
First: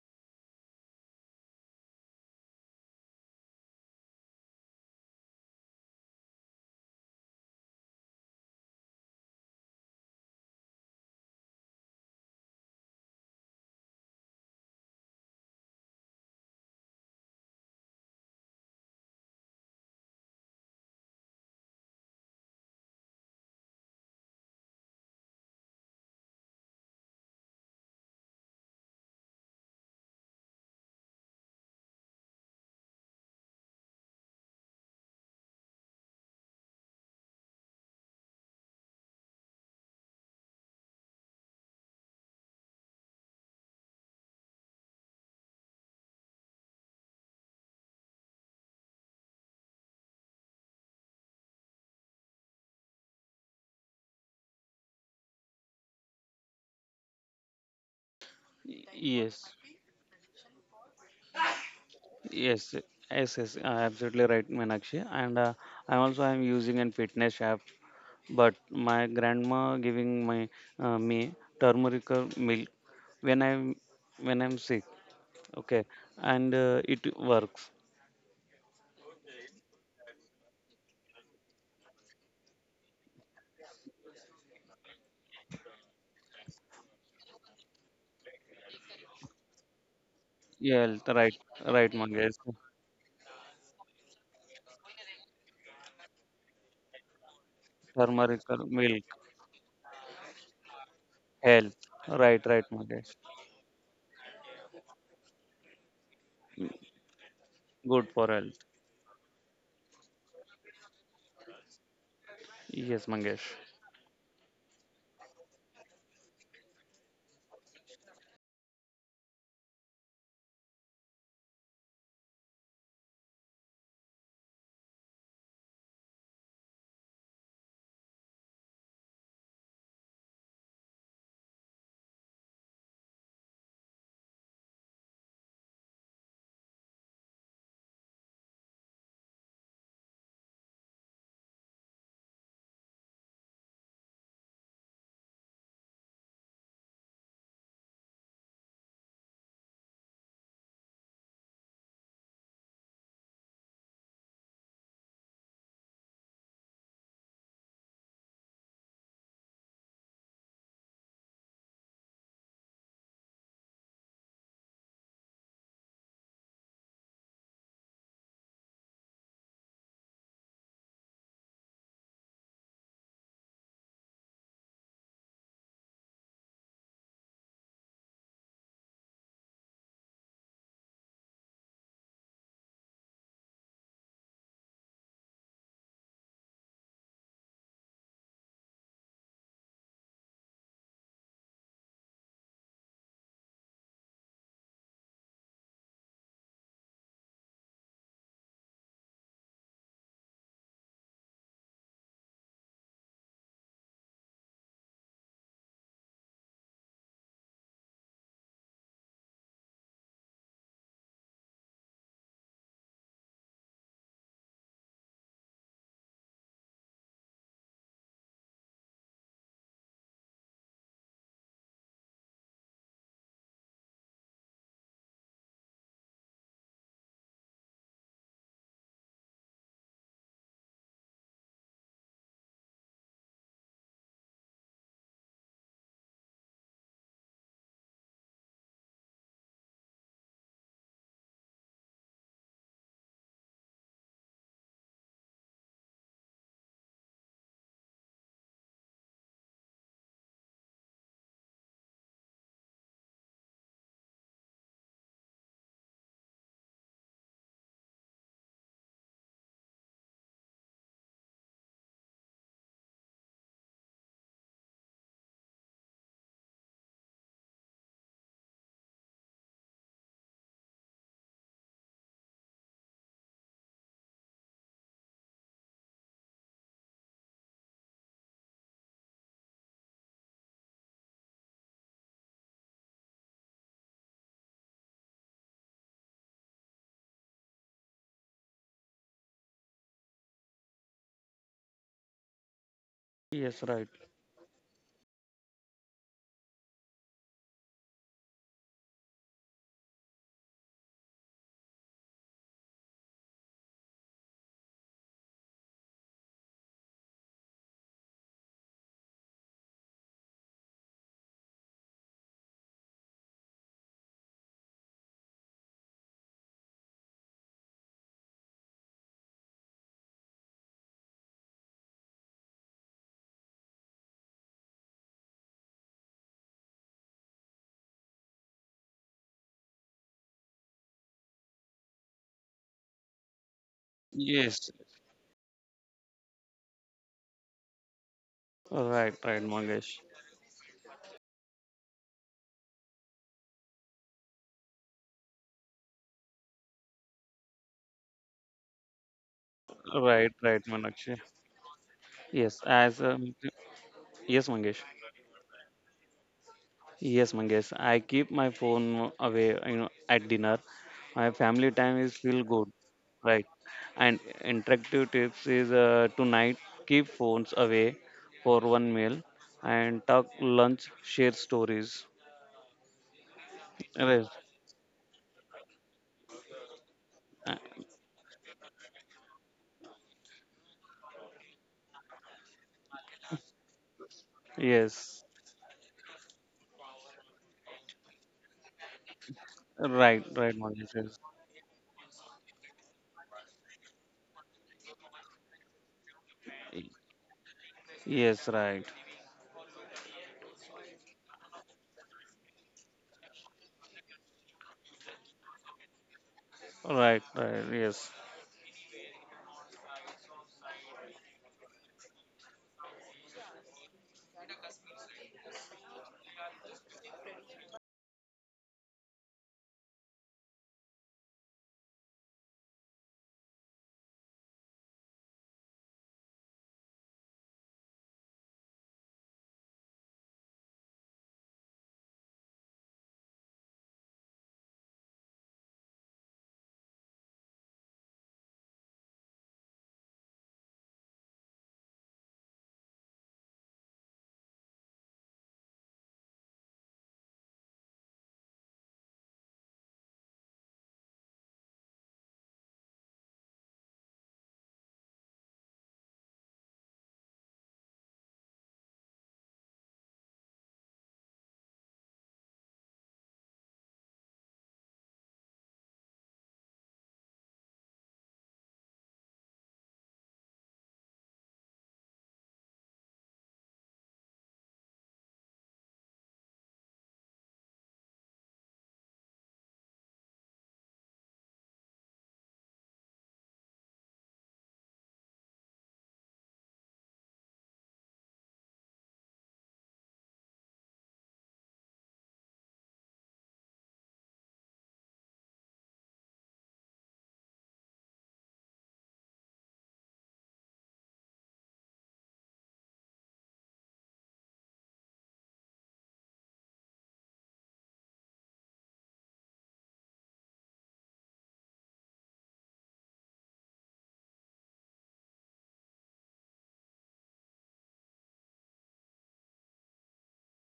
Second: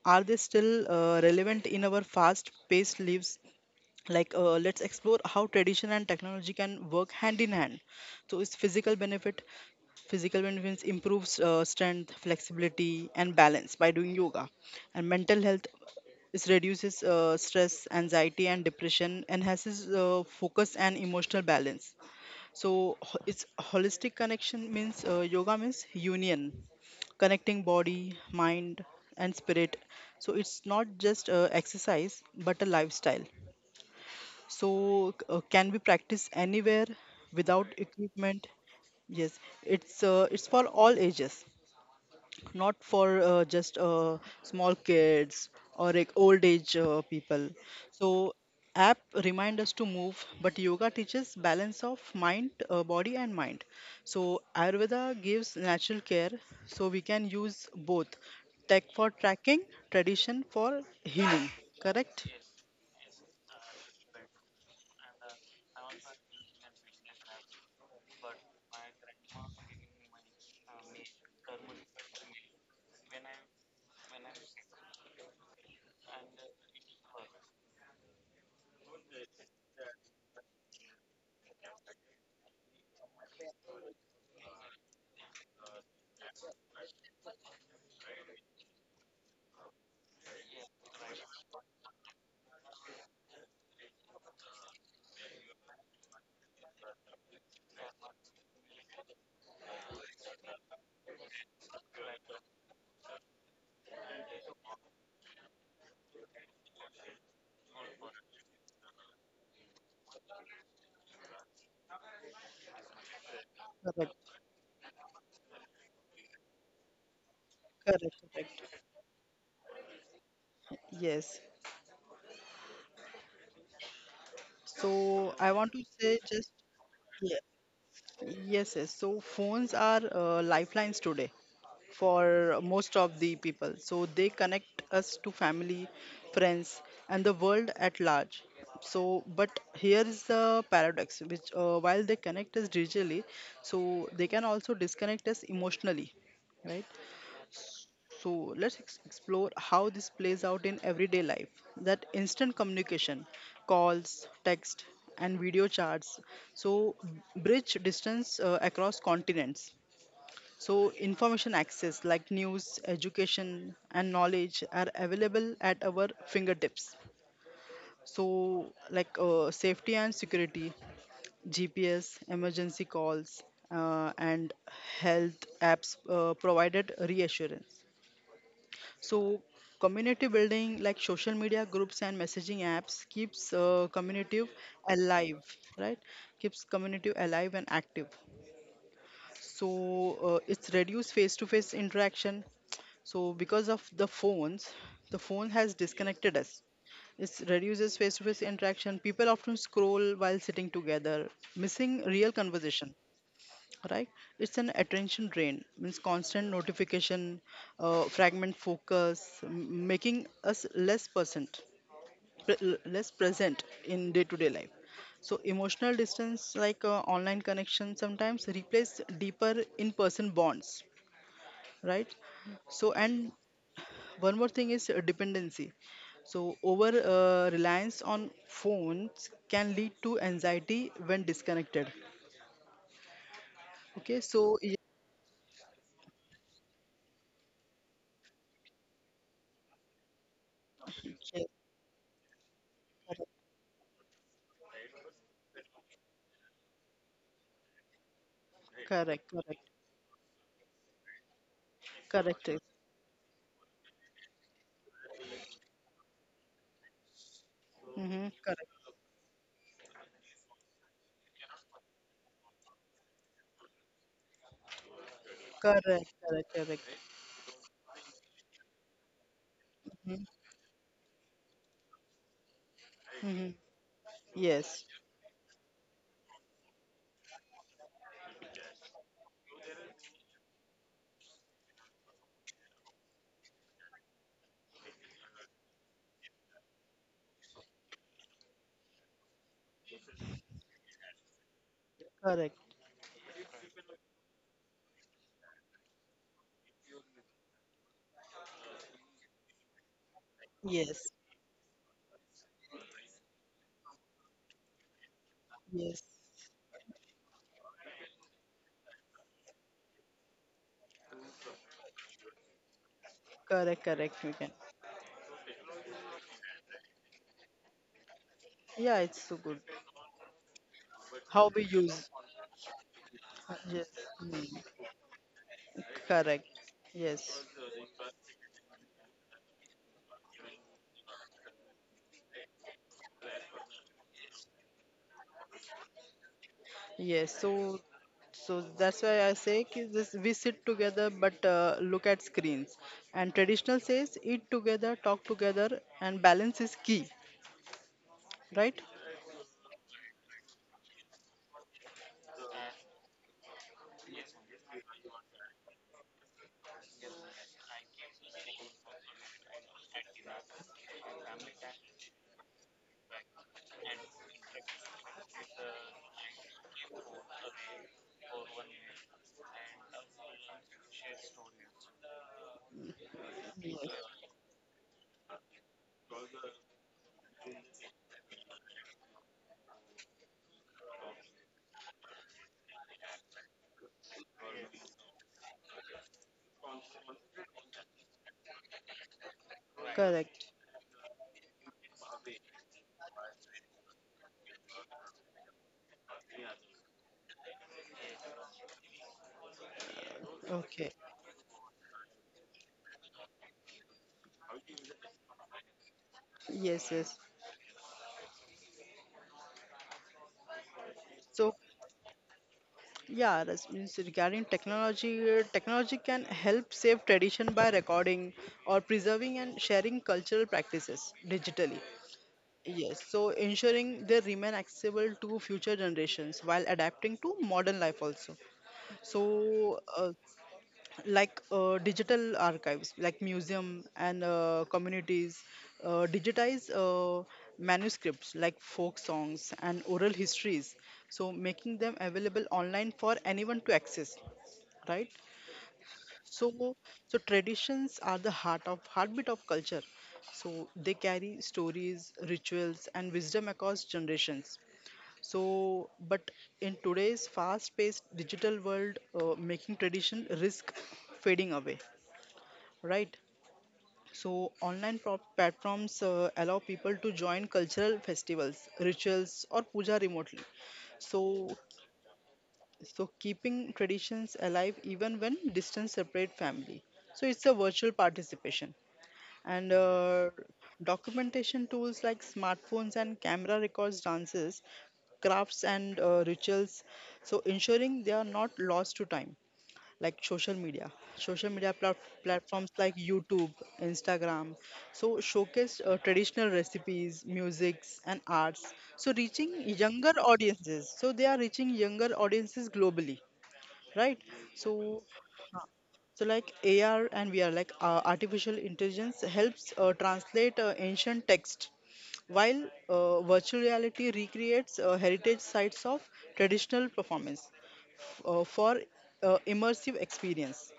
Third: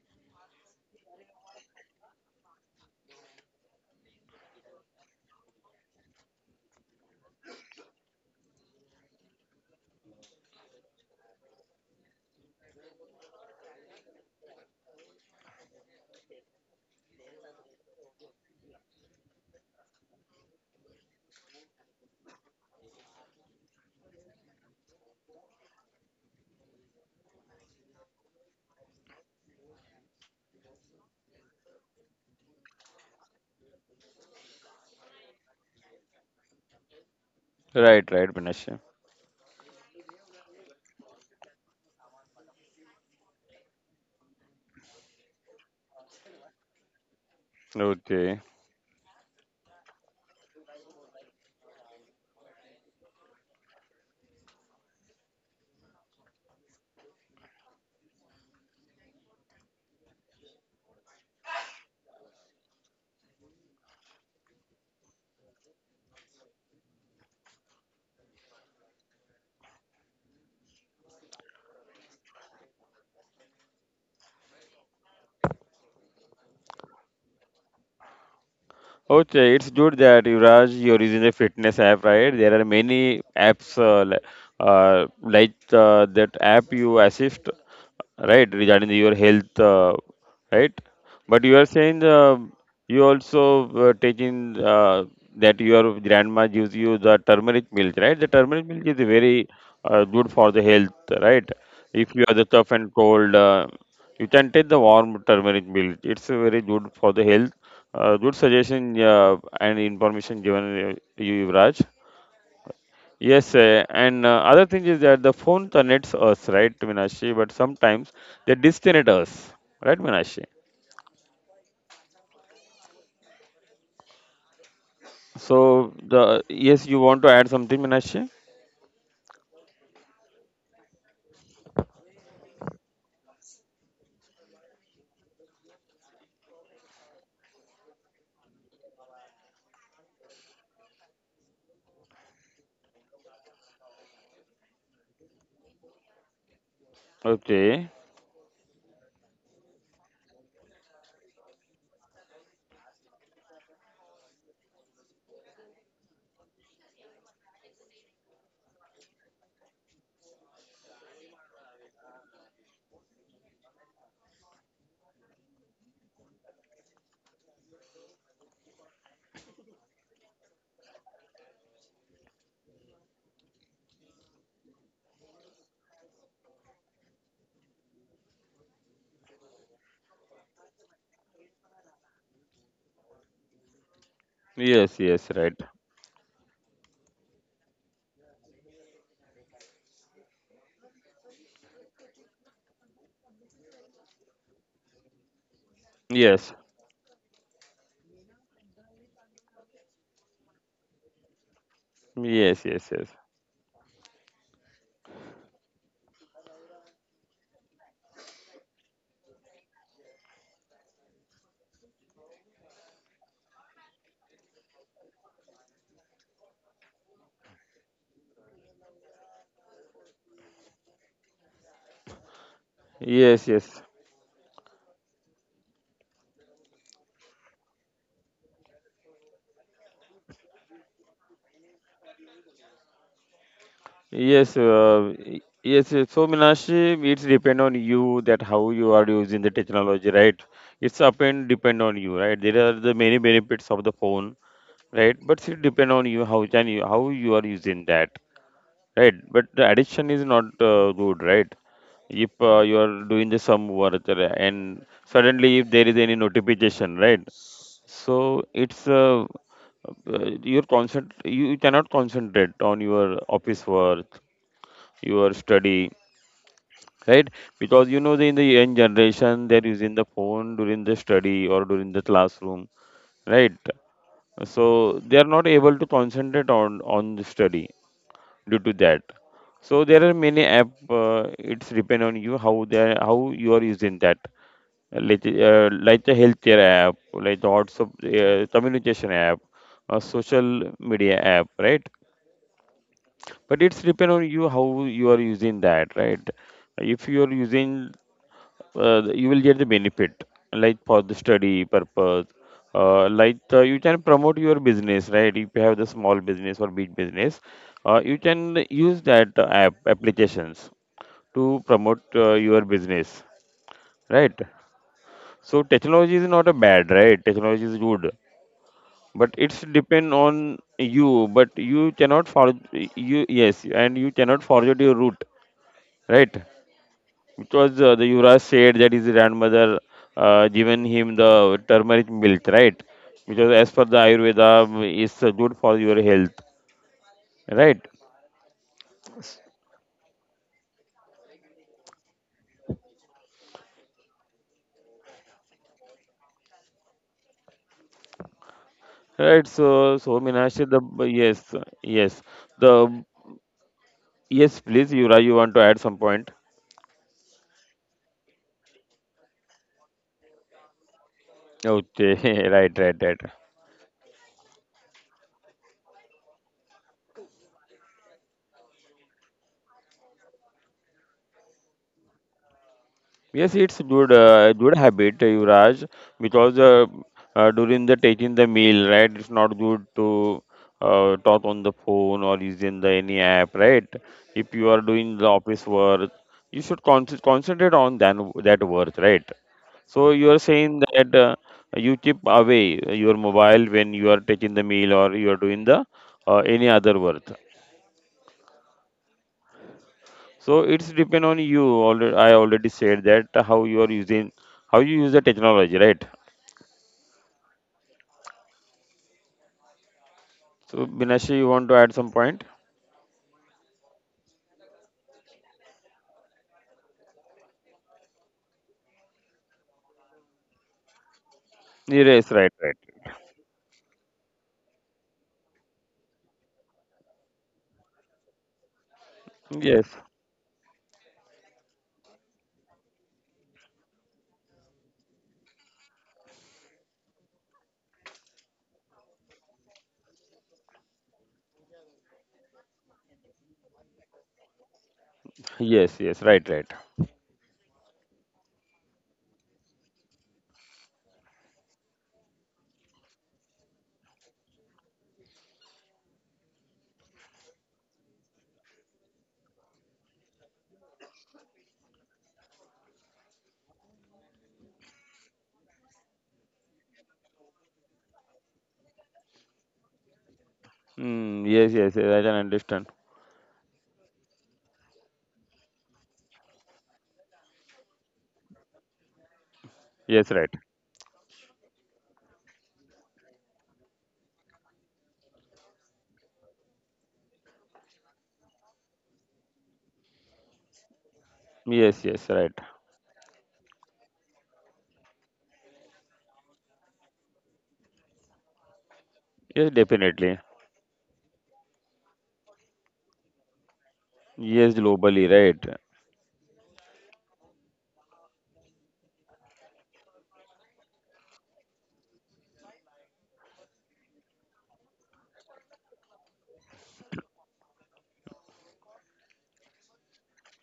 Speaker 2: are they still relevant in our fast-paced lives? Like, let's explore how tradition and technology can work hand in hand. So, is physical benefit, physical benefits improves strength, flexibility, and balance by doing yoga. And mental health is reduces stress, anxiety, and depression, enhances focus and emotional balance. So it's holistic connection means yoga means union, connecting body, mind, and spirit. So it's not just exercise but a lifestyle. So can be practiced anywhere without
Speaker 1: Right, right,
Speaker 2: equipment.
Speaker 1: Vinashi.
Speaker 2: Yes, it's for all ages. Not for just small kids or like old age people. So
Speaker 1: Okay.
Speaker 2: app remind us to move, but yoga teaches balance of mind, body and mind. So Ayurveda gives natural care, so we can use both, tech for
Speaker 3: Yes.
Speaker 2: tracking, tradition for healing. Correct?
Speaker 3: Yes. Yes, yes, absolutely right, Meenakshi. And I also am using a fitness app, but my grandma giving my me turmeric milk when I'm when I'm sick. Okay, and it works.
Speaker 1: Okay, it's good that Yuvraj, you using a fitness app, right? There are many apps like that app you assist, right, regarding your health, right?
Speaker 3: Yeah, right,
Speaker 1: But you are
Speaker 3: right,
Speaker 1: saying
Speaker 3: Mangesh.
Speaker 1: you also taking that your grandma gives you the turmeric milk, right? The turmeric
Speaker 3: Turmerical
Speaker 1: milk is
Speaker 3: milk,
Speaker 1: very good for the health, right?
Speaker 3: health.
Speaker 1: If you are the
Speaker 3: Right, right,
Speaker 1: tough and
Speaker 3: Mangesh.
Speaker 1: cold, you can take the warm turmeric milk. It's very good for the health.
Speaker 3: Good for
Speaker 1: Good
Speaker 3: health.
Speaker 1: suggestion and information given, uh, you, Yuvraj.
Speaker 3: Yes,
Speaker 1: Yes,
Speaker 3: Mangesh.
Speaker 2: Correct.
Speaker 1: and other thing is that the phone connects us, right, Minashi? But
Speaker 2: Correct.
Speaker 1: sometimes they
Speaker 2: Correct.
Speaker 1: disconnect us, right, Minashi?
Speaker 2: Yes. So I want to
Speaker 1: So
Speaker 2: say
Speaker 1: the
Speaker 2: just
Speaker 1: yes, you want to
Speaker 2: yeah.
Speaker 1: add something, Minashi?
Speaker 2: Yes, yes. So phones are lifelines today for most of the people. So they connect us to family, friends, and the world at large. So, but here is the paradox, which while they connect us digitally, so they can also disconnect us emotionally, right?
Speaker 1: Okay.
Speaker 2: So let's explore how this plays out in everyday life. That instant communication, calls, text, and video chats. So bridge distance across continents. So information access like news, education, and knowledge are available at our fingertips. So like safety and security, GPS, emergency calls, and health apps provided reassurance. So community building like social media groups and messaging apps keeps community
Speaker 1: Yes, yes,
Speaker 2: alive,
Speaker 1: right.
Speaker 2: right? Keeps community alive and active. So it's reduced face-to-face interaction. So because of the phones, the phone has disconnected
Speaker 1: Yes,
Speaker 2: us. It reduces face-to-face interaction. People often scroll while sitting together, missing real
Speaker 1: yes, yes,
Speaker 2: conversation,
Speaker 1: yes,
Speaker 2: right. It's an attention drain means constant notification, fragment focus, making us less present, less present in day to day life. So emotional distance like online connection sometimes replace deeper in person bonds, right. So and
Speaker 1: yes, yes.
Speaker 2: one more thing is dependency. So over reliance on phones can lead to anxiety when disconnected. Okay,
Speaker 1: Yes,
Speaker 2: so yeah,
Speaker 1: yes. Yes. So, Minashi, it's depend on you that how you are using the technology, right? It's up and
Speaker 2: yes,
Speaker 1: depend on you, right? There are the many
Speaker 2: correct,
Speaker 1: benefits of the phone, right? But it depend on you how can you how you are using that, right?
Speaker 2: correct,
Speaker 1: But
Speaker 2: correct.
Speaker 1: the addiction is not good, right? If
Speaker 2: Correct.
Speaker 1: you are doing the some work and suddenly if there is any notification, right?
Speaker 2: Mm-hmm.
Speaker 1: So
Speaker 2: Correct.
Speaker 1: it's uh, you cannot concentrate on your office work, your study,
Speaker 2: Correct. Correct. Correct.
Speaker 1: right? Because the in the young generation, they're using the
Speaker 2: Mm-hmm.
Speaker 1: phone during the study or during the classroom,
Speaker 2: Mm-hmm.
Speaker 1: right? So
Speaker 2: Yes.
Speaker 1: they are not able to concentrate on the study due to that. So there are many app, it's depend on you how you are using that. Like the healthcare app, like the WhatsApp, communication app, a social media app, right?
Speaker 2: Correct.
Speaker 1: But
Speaker 3: Yes,
Speaker 1: it's
Speaker 3: right.
Speaker 1: depend on you how you are using that, right? If you are using, you will get the benefit, like for
Speaker 2: Yes.
Speaker 1: the study purpose. Uh, like you can promote your business, right? If you have the
Speaker 2: Yes.
Speaker 1: small business or big business, you can use that applications to promote your business,
Speaker 2: Correct. Correct. We
Speaker 1: right?
Speaker 2: can.
Speaker 1: So technology is not a bad, right? Technology is good,
Speaker 2: Yeah, it's so
Speaker 1: but
Speaker 2: good.
Speaker 1: it's depend on you.
Speaker 2: How we
Speaker 1: But you
Speaker 2: use.
Speaker 1: cannot for you yes,
Speaker 2: Yes.
Speaker 1: and you
Speaker 2: Mm.
Speaker 1: cannot forget your root, right?
Speaker 2: Correct. Yes.
Speaker 1: Because the Yuvraj said that his grandmother, given him the turmeric milk, right? Because as per the Ayurveda,
Speaker 3: Yes,
Speaker 1: mm, it's good for your health,
Speaker 2: Yes.
Speaker 1: right?
Speaker 2: So that's
Speaker 3: right,
Speaker 2: why I
Speaker 3: right,
Speaker 2: say ki
Speaker 3: Mangesh.
Speaker 2: this we sit together but look at screens. And traditional says eat together, talk together, and balance is key, right?
Speaker 1: Right. So
Speaker 3: Right,
Speaker 1: Meenakshi,
Speaker 3: right,
Speaker 1: the
Speaker 3: Manakshi.
Speaker 1: yes, yes,
Speaker 3: Yes,
Speaker 1: the
Speaker 3: as yes,
Speaker 1: yes,
Speaker 3: Mangesh.
Speaker 1: please, Yuvraj, you want to add some point?
Speaker 3: Yes, Mangesh. I keep my phone away, you know, at dinner. My family time is
Speaker 1: Okay,
Speaker 3: feel
Speaker 1: right,
Speaker 3: good,
Speaker 1: right, right.
Speaker 3: right? And interactive tips is tonight keep phones away for one meal and talk lunch, share stories.
Speaker 1: Yes, it's
Speaker 2: Yes.
Speaker 1: good,
Speaker 3: Right.
Speaker 1: good habit, Yuvraj, because during the taking the meal, right, it's not good to talk on the phone or using the any app, right? If you are doing
Speaker 3: Yes,
Speaker 1: the office work, you should concentrate on that, that work, right? So
Speaker 3: right,
Speaker 1: you
Speaker 2: Correct.
Speaker 1: are
Speaker 3: right, Manoj.
Speaker 1: saying
Speaker 3: Yes,
Speaker 1: that you keep away your mobile when you are taking the meal or you are doing the any other work.
Speaker 3: Yes, right,
Speaker 1: So it's
Speaker 2: Okay.
Speaker 1: depend on you. Already, I already said that how you are using, how you use the technology, right?
Speaker 2: Yes, yes.
Speaker 3: right, right. Yes,
Speaker 1: So, Binashi, you
Speaker 2: So
Speaker 1: want to add some point?
Speaker 2: yeah, that's means regarding technology, technology can help save tradition by recording or preserving and sharing cultural practices digitally.
Speaker 1: Yes, right, right.
Speaker 2: Yes, so ensuring they remain accessible to future generations while adapting to modern life also. So,
Speaker 1: Yes,
Speaker 2: like digital archives, like museum and communities, digitize manuscripts like folk songs and oral histories, so making them available online for anyone to access, right?
Speaker 1: yes, yes,
Speaker 2: so
Speaker 1: right, right.
Speaker 2: so traditions are the heart of heartbeat of culture. So they carry stories, rituals and wisdom across generations. So but in today's fast paced digital world, making tradition risk fading away, right. So online platforms allow people to join cultural festivals, rituals or puja remotely. so
Speaker 1: Mm, yes, yes, yes, I can understand.
Speaker 2: so keeping traditions alive even when distance separate family. So it's a virtual participation. And
Speaker 1: Yes, right.
Speaker 2: documentation tools like smartphones and camera records dances, crafts and rituals, so ensuring they are not lost to time. Like social media,
Speaker 1: Yes, yes, right.
Speaker 2: platforms like YouTube, Instagram, so showcase traditional recipes, musics and arts, so reaching
Speaker 1: Yes,
Speaker 2: younger
Speaker 1: definitely.
Speaker 2: audiences, so they are reaching younger audiences globally, right?
Speaker 1: Yes,
Speaker 2: So
Speaker 1: globally,
Speaker 2: uh,
Speaker 1: right.
Speaker 2: so like AR and VR, like artificial intelligence helps translate ancient text, while virtual reality recreates heritage sites of traditional performance for immersive experience,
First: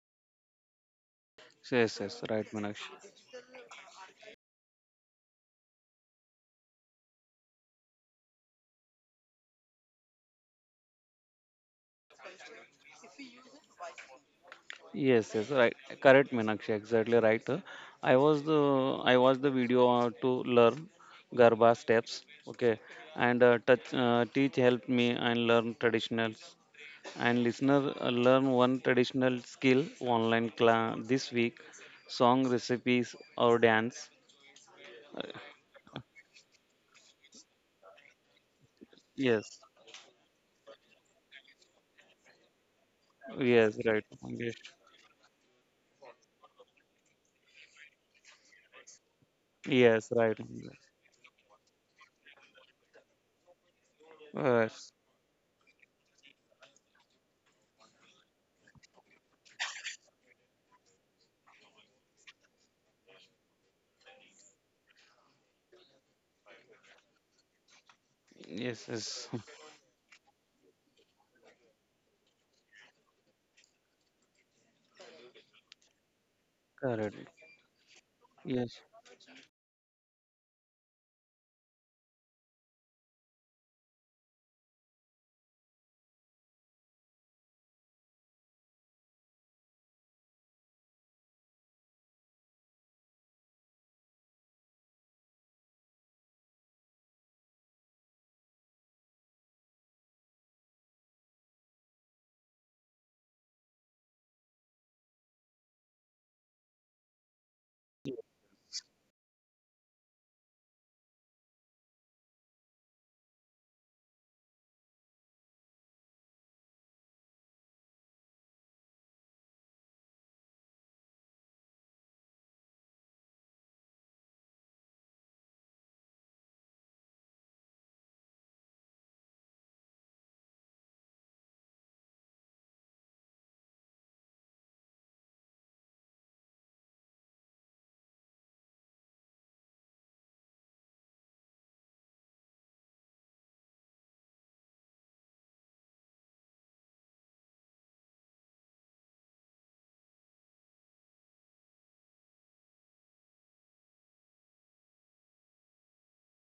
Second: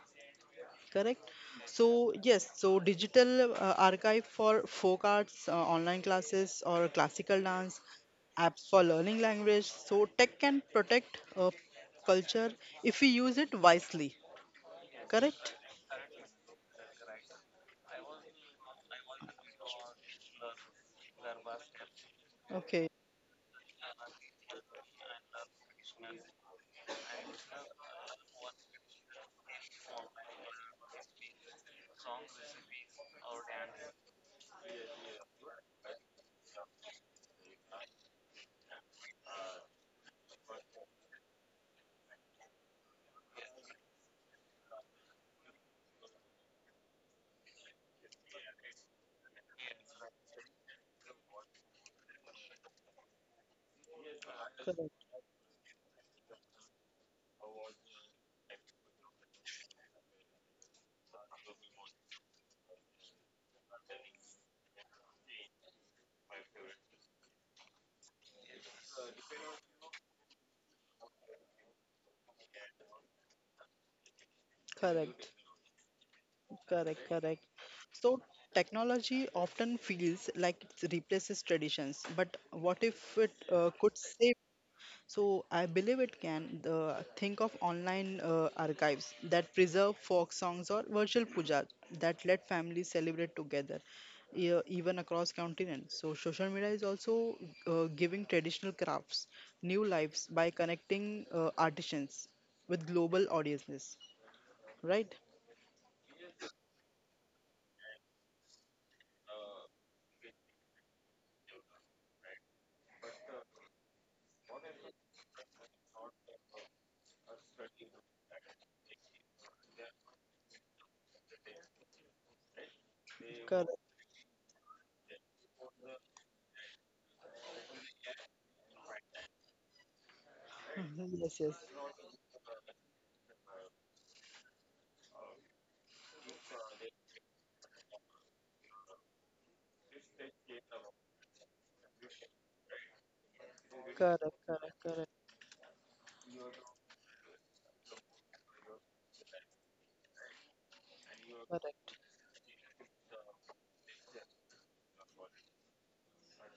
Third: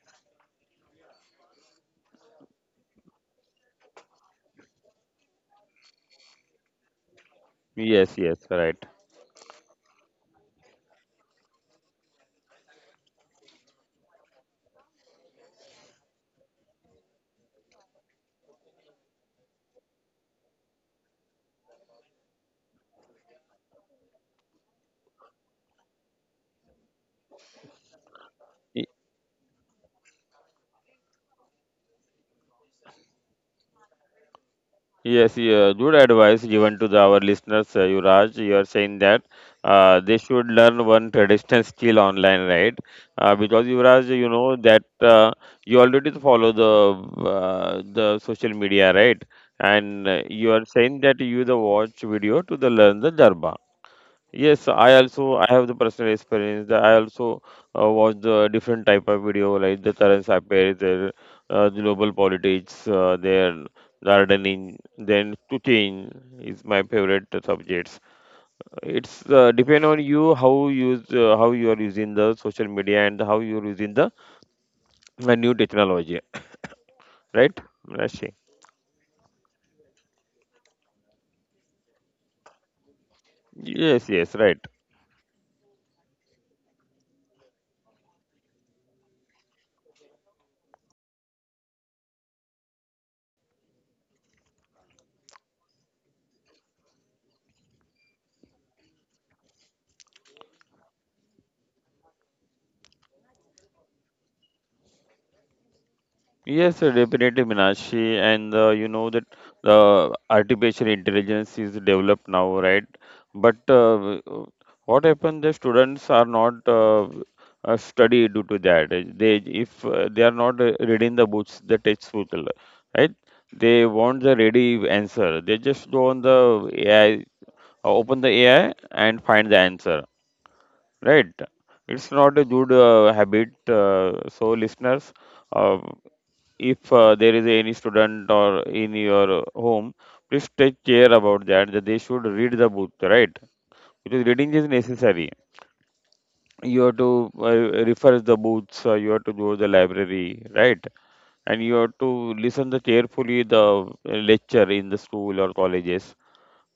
Speaker 2: correct. So
Speaker 3: yes, yes,
Speaker 2: yes,
Speaker 3: right,
Speaker 2: so
Speaker 3: Manaksh.
Speaker 2: digital archive for folk arts, online classes or classical dance
Speaker 1: Yes, yes,
Speaker 2: apps
Speaker 1: right.
Speaker 2: for learning language, so tech can protect culture if we use it wisely,
Speaker 3: Yes, yes,
Speaker 2: correct.
Speaker 3: right. Correct, Manakshi. Exactly right. I watched the video to learn Garba steps. Okay,
Speaker 2: Okay,
Speaker 3: and touch teach helped me and learn traditionals. And listener learn one traditional skill online class this week: song recipes or dance.
Speaker 1: Yes, yeah, good advice given to the, our listeners, Yuvraj. You are saying that
Speaker 3: Yes,
Speaker 1: they should learn one traditional skill online, right? Because
Speaker 3: yes,
Speaker 1: Yuvraj,
Speaker 3: right,
Speaker 1: you know
Speaker 3: Mangesh.
Speaker 1: that you already follow the the social media, right? And
Speaker 3: Yes,
Speaker 1: you
Speaker 3: right.
Speaker 1: are saying that you the watch video to the learn the Darba. Yes,
Speaker 3: Uh,
Speaker 2: correct,
Speaker 1: I have the personal experience that I also watch the different type of video like the current affairs, their global politics, their gardening, then cooking is my favorite subjects.
Speaker 3: yes, yes,
Speaker 1: It's depend on you how you use how you are using the social media and how you are using the
Speaker 2: correct,
Speaker 1: new technology,
Speaker 2: correct,
Speaker 3: correct.
Speaker 1: right?
Speaker 2: correct. So
Speaker 1: Rashi?
Speaker 3: Yes,
Speaker 2: technology often feels like it replaces traditions, but what if it
Speaker 1: Yes,
Speaker 2: could
Speaker 1: yes, right.
Speaker 2: save. So I believe it can. Think of online archives that preserve folk songs or virtual pujas that let families celebrate together, even across continents. So social media is also giving traditional crafts new lives by connecting artisans with global audiences. Right?
Speaker 1: Yes, sir, definitely, Minashi. And you know that the artificial intelligence is developed now, right? But what happened? The students are not study due to that. They, if they are not reading the books, the textbook, right? They
Speaker 2: Correct.
Speaker 1: want the ready answer. They just go on the AI, open the AI, and find the answer,
Speaker 2: Mhm.
Speaker 1: right?
Speaker 2: Yes, yes.
Speaker 1: It's not a good habit. So, listeners. uh, if there is any student or in your home, please take care about that. That they should read the book, right? Because reading
Speaker 2: Correct,
Speaker 1: is
Speaker 2: correct, correct,
Speaker 1: necessary. You have to refer the books. You have to go to the library, right? And you have
Speaker 2: correct,
Speaker 1: to listen the carefully the lecture in the school or colleges.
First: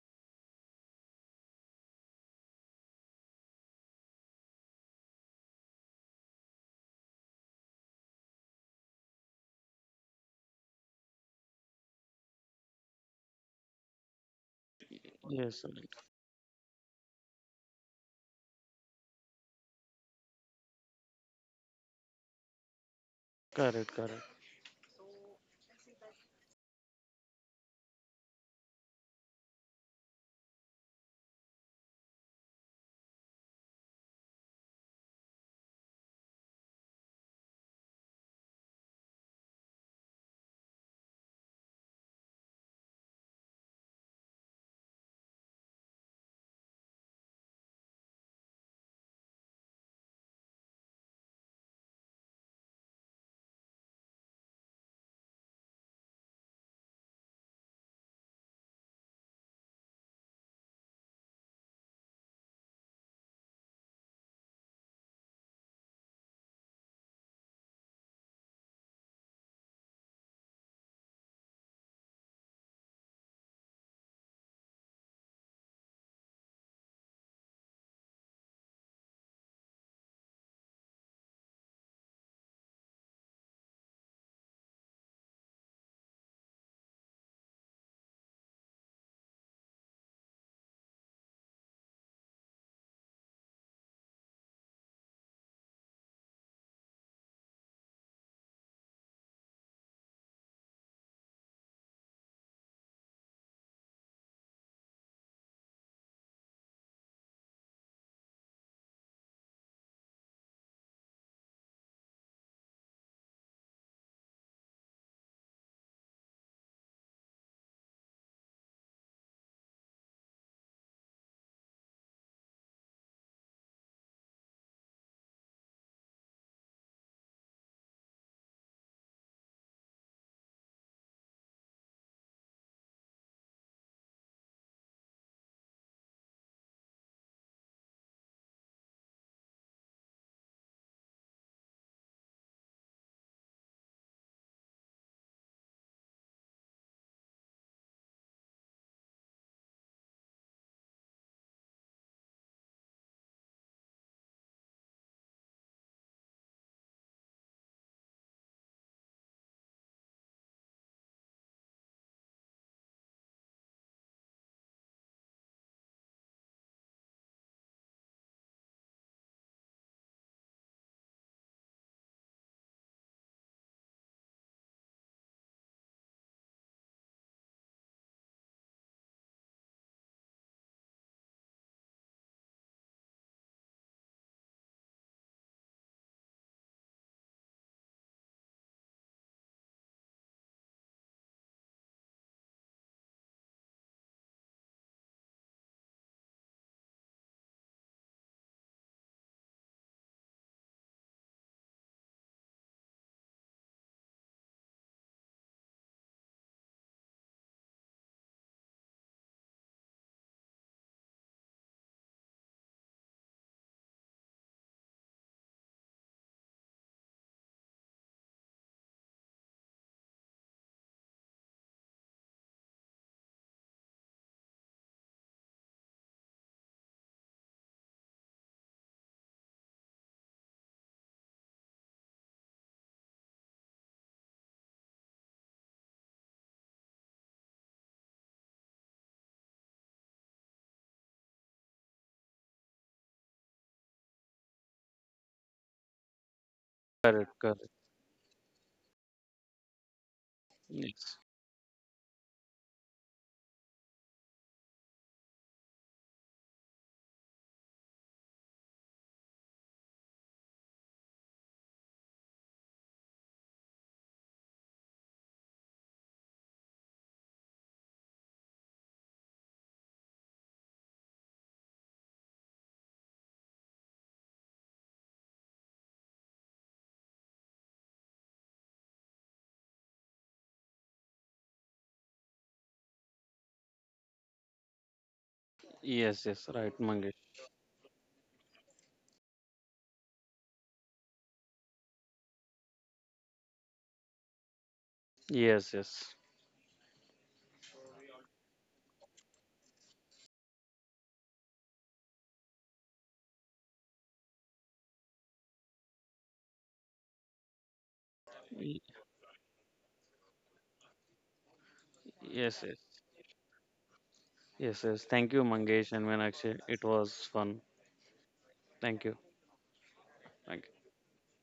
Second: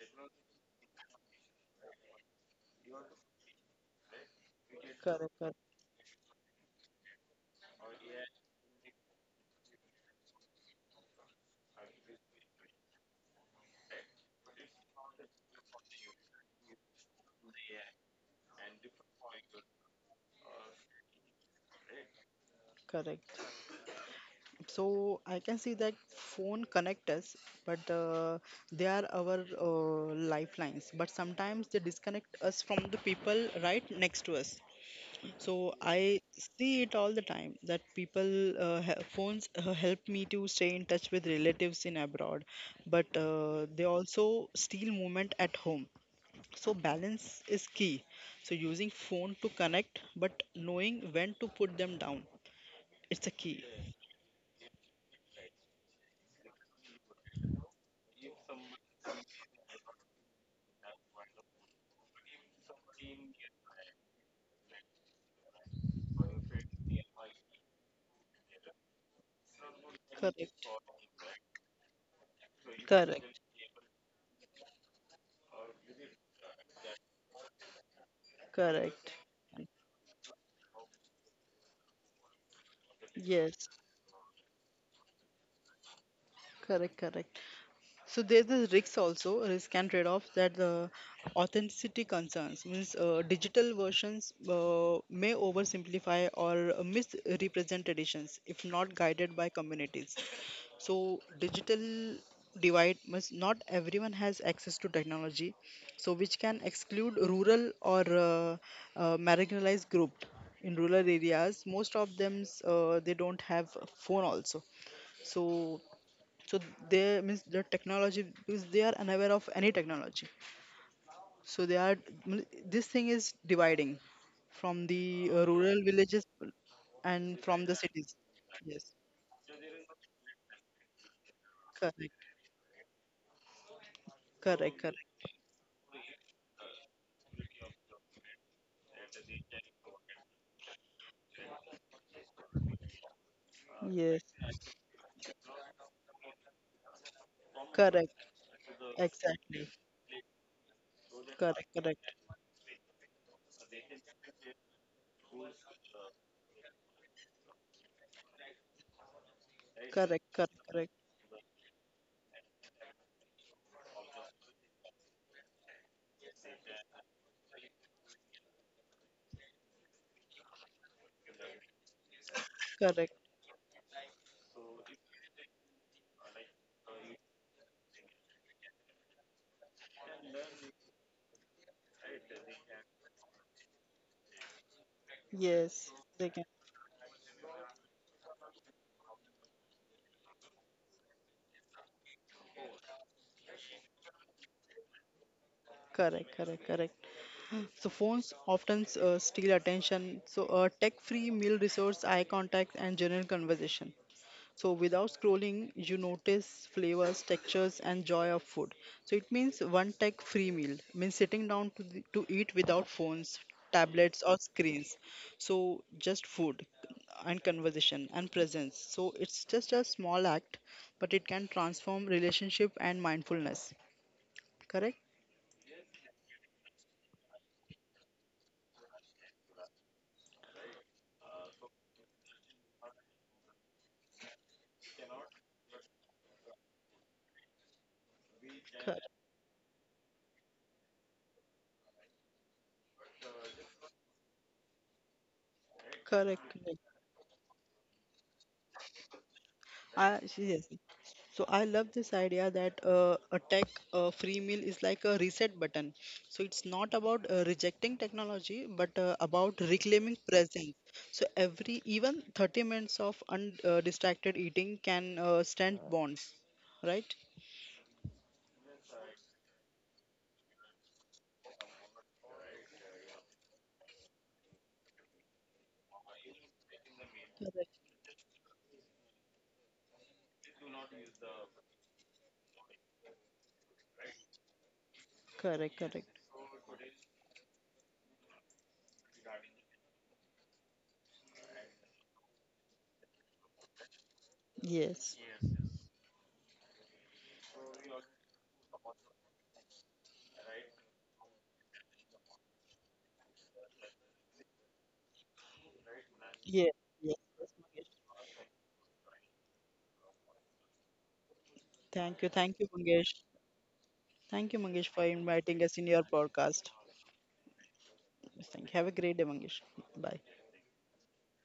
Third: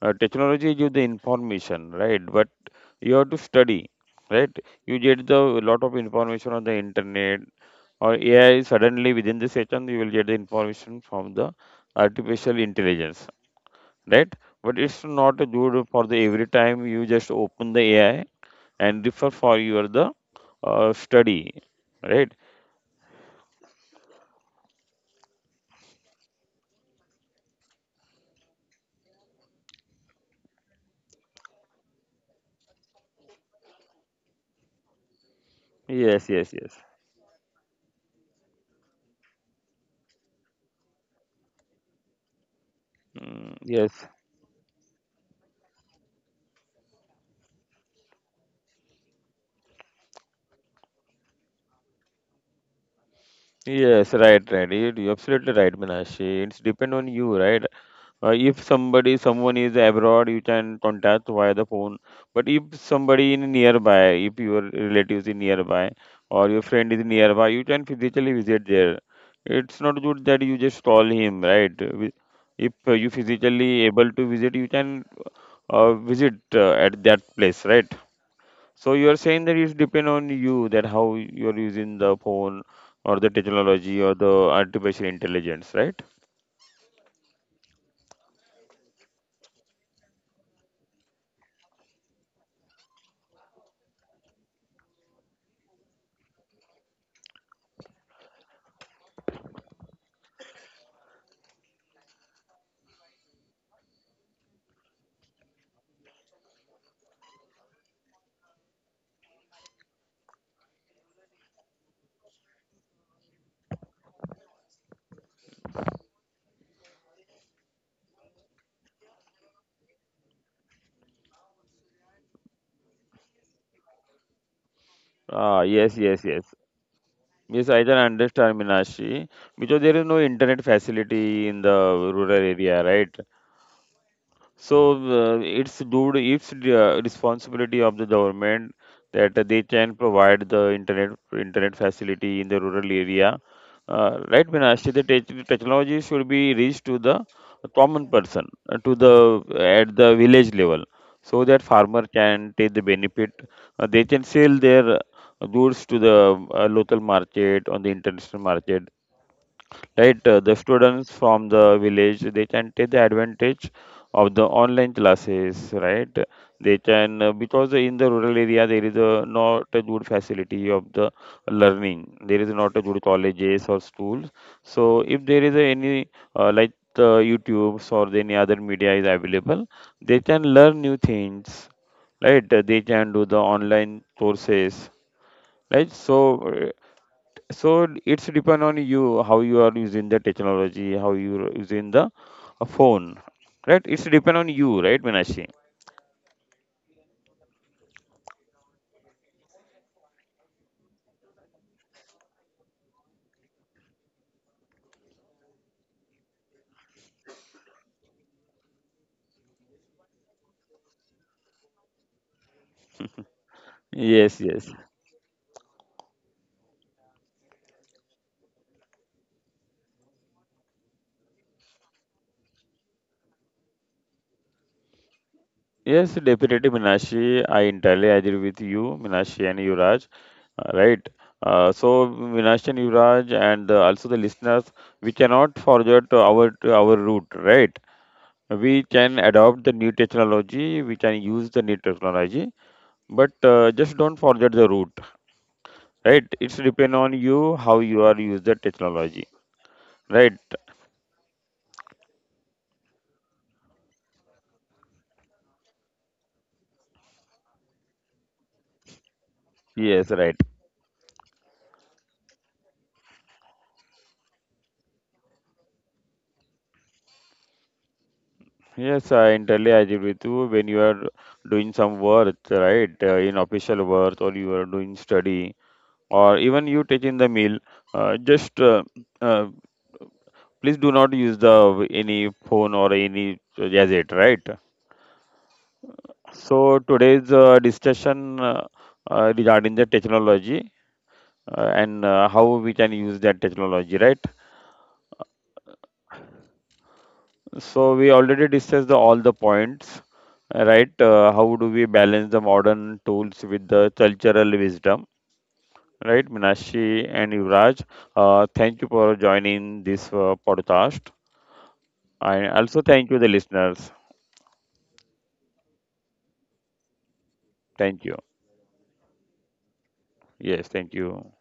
Speaker 1: Technology gives the information, right? But you have to study, right? You get
Speaker 2: correct,
Speaker 1: the
Speaker 2: correct,
Speaker 1: lot of information on the internet or AI, suddenly within the second you will get the information from the artificial intelligence, right? But it's not
Speaker 3: yes,
Speaker 1: good for the every time you just open the AI and refer for your the study, right?
Speaker 2: correct.
Speaker 3: correct, correct,
Speaker 2: So I can see that phone connect us, but they are our lifelines. But sometimes they disconnect us from the people right next to us. So I
Speaker 1: Yes, yes, yes.
Speaker 2: see it all the time that people, phones help me to stay in touch with relatives in abroad, but
Speaker 1: Mm,
Speaker 2: they
Speaker 1: yes,
Speaker 2: also steal moment at home. So balance is key. So using phone to connect, but knowing when to put them down, it's a key.
Speaker 1: yes, right, right. You- You're absolutely right, Minashi. It's depend on you, right? If somebody, someone is abroad, you can contact via the phone. But if somebody in nearby, if your relatives in nearby or your friend is nearby, you can physically visit there. It's not good
Speaker 2: Correct.
Speaker 1: that you just call him, right? Wi- If you
Speaker 2: Correct.
Speaker 1: physically able to visit, you can visit at that place, right? So
Speaker 2: Correct.
Speaker 1: you are saying that it depend on you that how you are using the phone or the
Speaker 2: Yes.
Speaker 1: technology or the artificial intelligence, right?
Speaker 2: Correct. Correct. So there's this risk also, risk and trade-off, that the authenticity concerns means digital versions may oversimplify or misrepresent traditions if not guided by communities. So digital divide must, not everyone has access to technology, so which can exclude rural or marginalized group. In rural areas, most of them they don't have a phone also. So so they means the technology because they are unaware of any technology, so they are mean, this thing is dividing from the
Speaker 1: Ah,
Speaker 2: rural
Speaker 1: yes,
Speaker 2: villages
Speaker 1: yes, yes.
Speaker 2: and from
Speaker 1: Yes,
Speaker 2: the
Speaker 1: I can
Speaker 2: cities.
Speaker 1: understand,
Speaker 2: Yes,
Speaker 1: Minashi, because there is no internet facility in the
Speaker 2: correct,
Speaker 1: rural area, right?
Speaker 2: correct,
Speaker 1: So
Speaker 2: correct.
Speaker 1: it's due to its responsibility of the government that they can provide the internet internet facility in the rural area.
Speaker 2: Yes,
Speaker 1: Right, Binashi, the technology should be reached to the common
Speaker 2: correct,
Speaker 1: person, to the
Speaker 2: exactly,
Speaker 1: at the village level, so that
Speaker 2: correct,
Speaker 1: farmer
Speaker 2: correct,
Speaker 1: can take the benefit. They can sell their goods to the local market on the international market, right?
Speaker 2: correct,
Speaker 1: The
Speaker 2: correct, correct,
Speaker 1: students from the village, they can take the advantage of the online classes, right? they can Because in the rural area, there is a not a good facility of the learning. There is not a good
Speaker 2: correct,
Speaker 1: colleges or schools. So if there is any like the youtubes or any other media is available, they can learn new things, right? They can do the online courses,
Speaker 2: yes,
Speaker 1: right? So,
Speaker 2: they can,
Speaker 1: so it's depend on you how you are using the technology, how you are using the phone, right? It's depend on you, right, Minashi?
Speaker 2: correct, correct, correct. So phones often steal attention. So a tech-free meal resource, eye contact, and general conversation. So without scrolling, you notice flavors, textures, and joy of food. So it means one tech free meal means sitting down to eat without phones, tablets, or
Speaker 1: Yes, yes.
Speaker 2: screens. So just food and conversation and presence. So it's just a small act, but it can transform relationship and mindfulness. Correct?
Speaker 1: Yes, definitely, Minashi. I entirely agree with you, Minashi and Yuraj. Right. So, Minashi and Yuraj, and also the listeners, we cannot forget our root, right? We
Speaker 2: Correct.
Speaker 1: can adopt the new technology. We can use the new technology, but just don't forget the root. Right,
Speaker 2: Correct.
Speaker 1: it's depend
Speaker 3: correct,
Speaker 1: on you
Speaker 3: correct.
Speaker 1: how you are use the technology,
Speaker 2: I
Speaker 1: right?
Speaker 2: seriously.
Speaker 3: Yes,
Speaker 2: So I love this idea that a tech free meal is like a reset button. So it's not about rejecting technology, but about reclaiming
Speaker 1: Yes, right.
Speaker 2: presence. So every even 30 minutes of undistracted eating can strengthen bonds, right?
Speaker 1: Yes, I entirely agree with you. When you are doing some work, right, in official work or you are doing study or even you taking the meal,
Speaker 2: Correct.
Speaker 1: just uh, please do not use the any phone or any gadget, right?
Speaker 2: Correct. Correct.
Speaker 3: yes, yes, right,
Speaker 1: So
Speaker 3: Mangesh.
Speaker 1: today's discussion, regarding the technology and how we can use that technology, right?
Speaker 2: Yes.
Speaker 3: Yes, yes,
Speaker 1: So we already discussed the, all the points, right? How do we balance the modern tools with the cultural wisdom, right?
Speaker 2: Yes.
Speaker 1: Minashi
Speaker 2: Yes,
Speaker 1: and
Speaker 2: yes,
Speaker 1: Yuvraj,
Speaker 2: Mangesh.
Speaker 3: Y-
Speaker 1: thank you for joining this podcast,
Speaker 2: Thank you.
Speaker 1: and
Speaker 2: Thank
Speaker 3: yes,
Speaker 2: you,
Speaker 3: yes,
Speaker 1: also
Speaker 2: Mangesh.
Speaker 1: thank you the listeners.
Speaker 2: Thank you,
Speaker 3: yes,
Speaker 2: Mangesh, for
Speaker 3: yes. Thank you,
Speaker 2: inviting us in
Speaker 3: Mangesh
Speaker 2: your
Speaker 3: and Meenakshi.
Speaker 2: podcast.
Speaker 3: It was fun.
Speaker 1: Thank you.
Speaker 2: Thank you. Have a
Speaker 3: Thank
Speaker 2: great
Speaker 3: you.
Speaker 2: day, Mangesh. Bye.
Speaker 3: Thank
Speaker 1: Yes,
Speaker 3: you.
Speaker 1: thank you.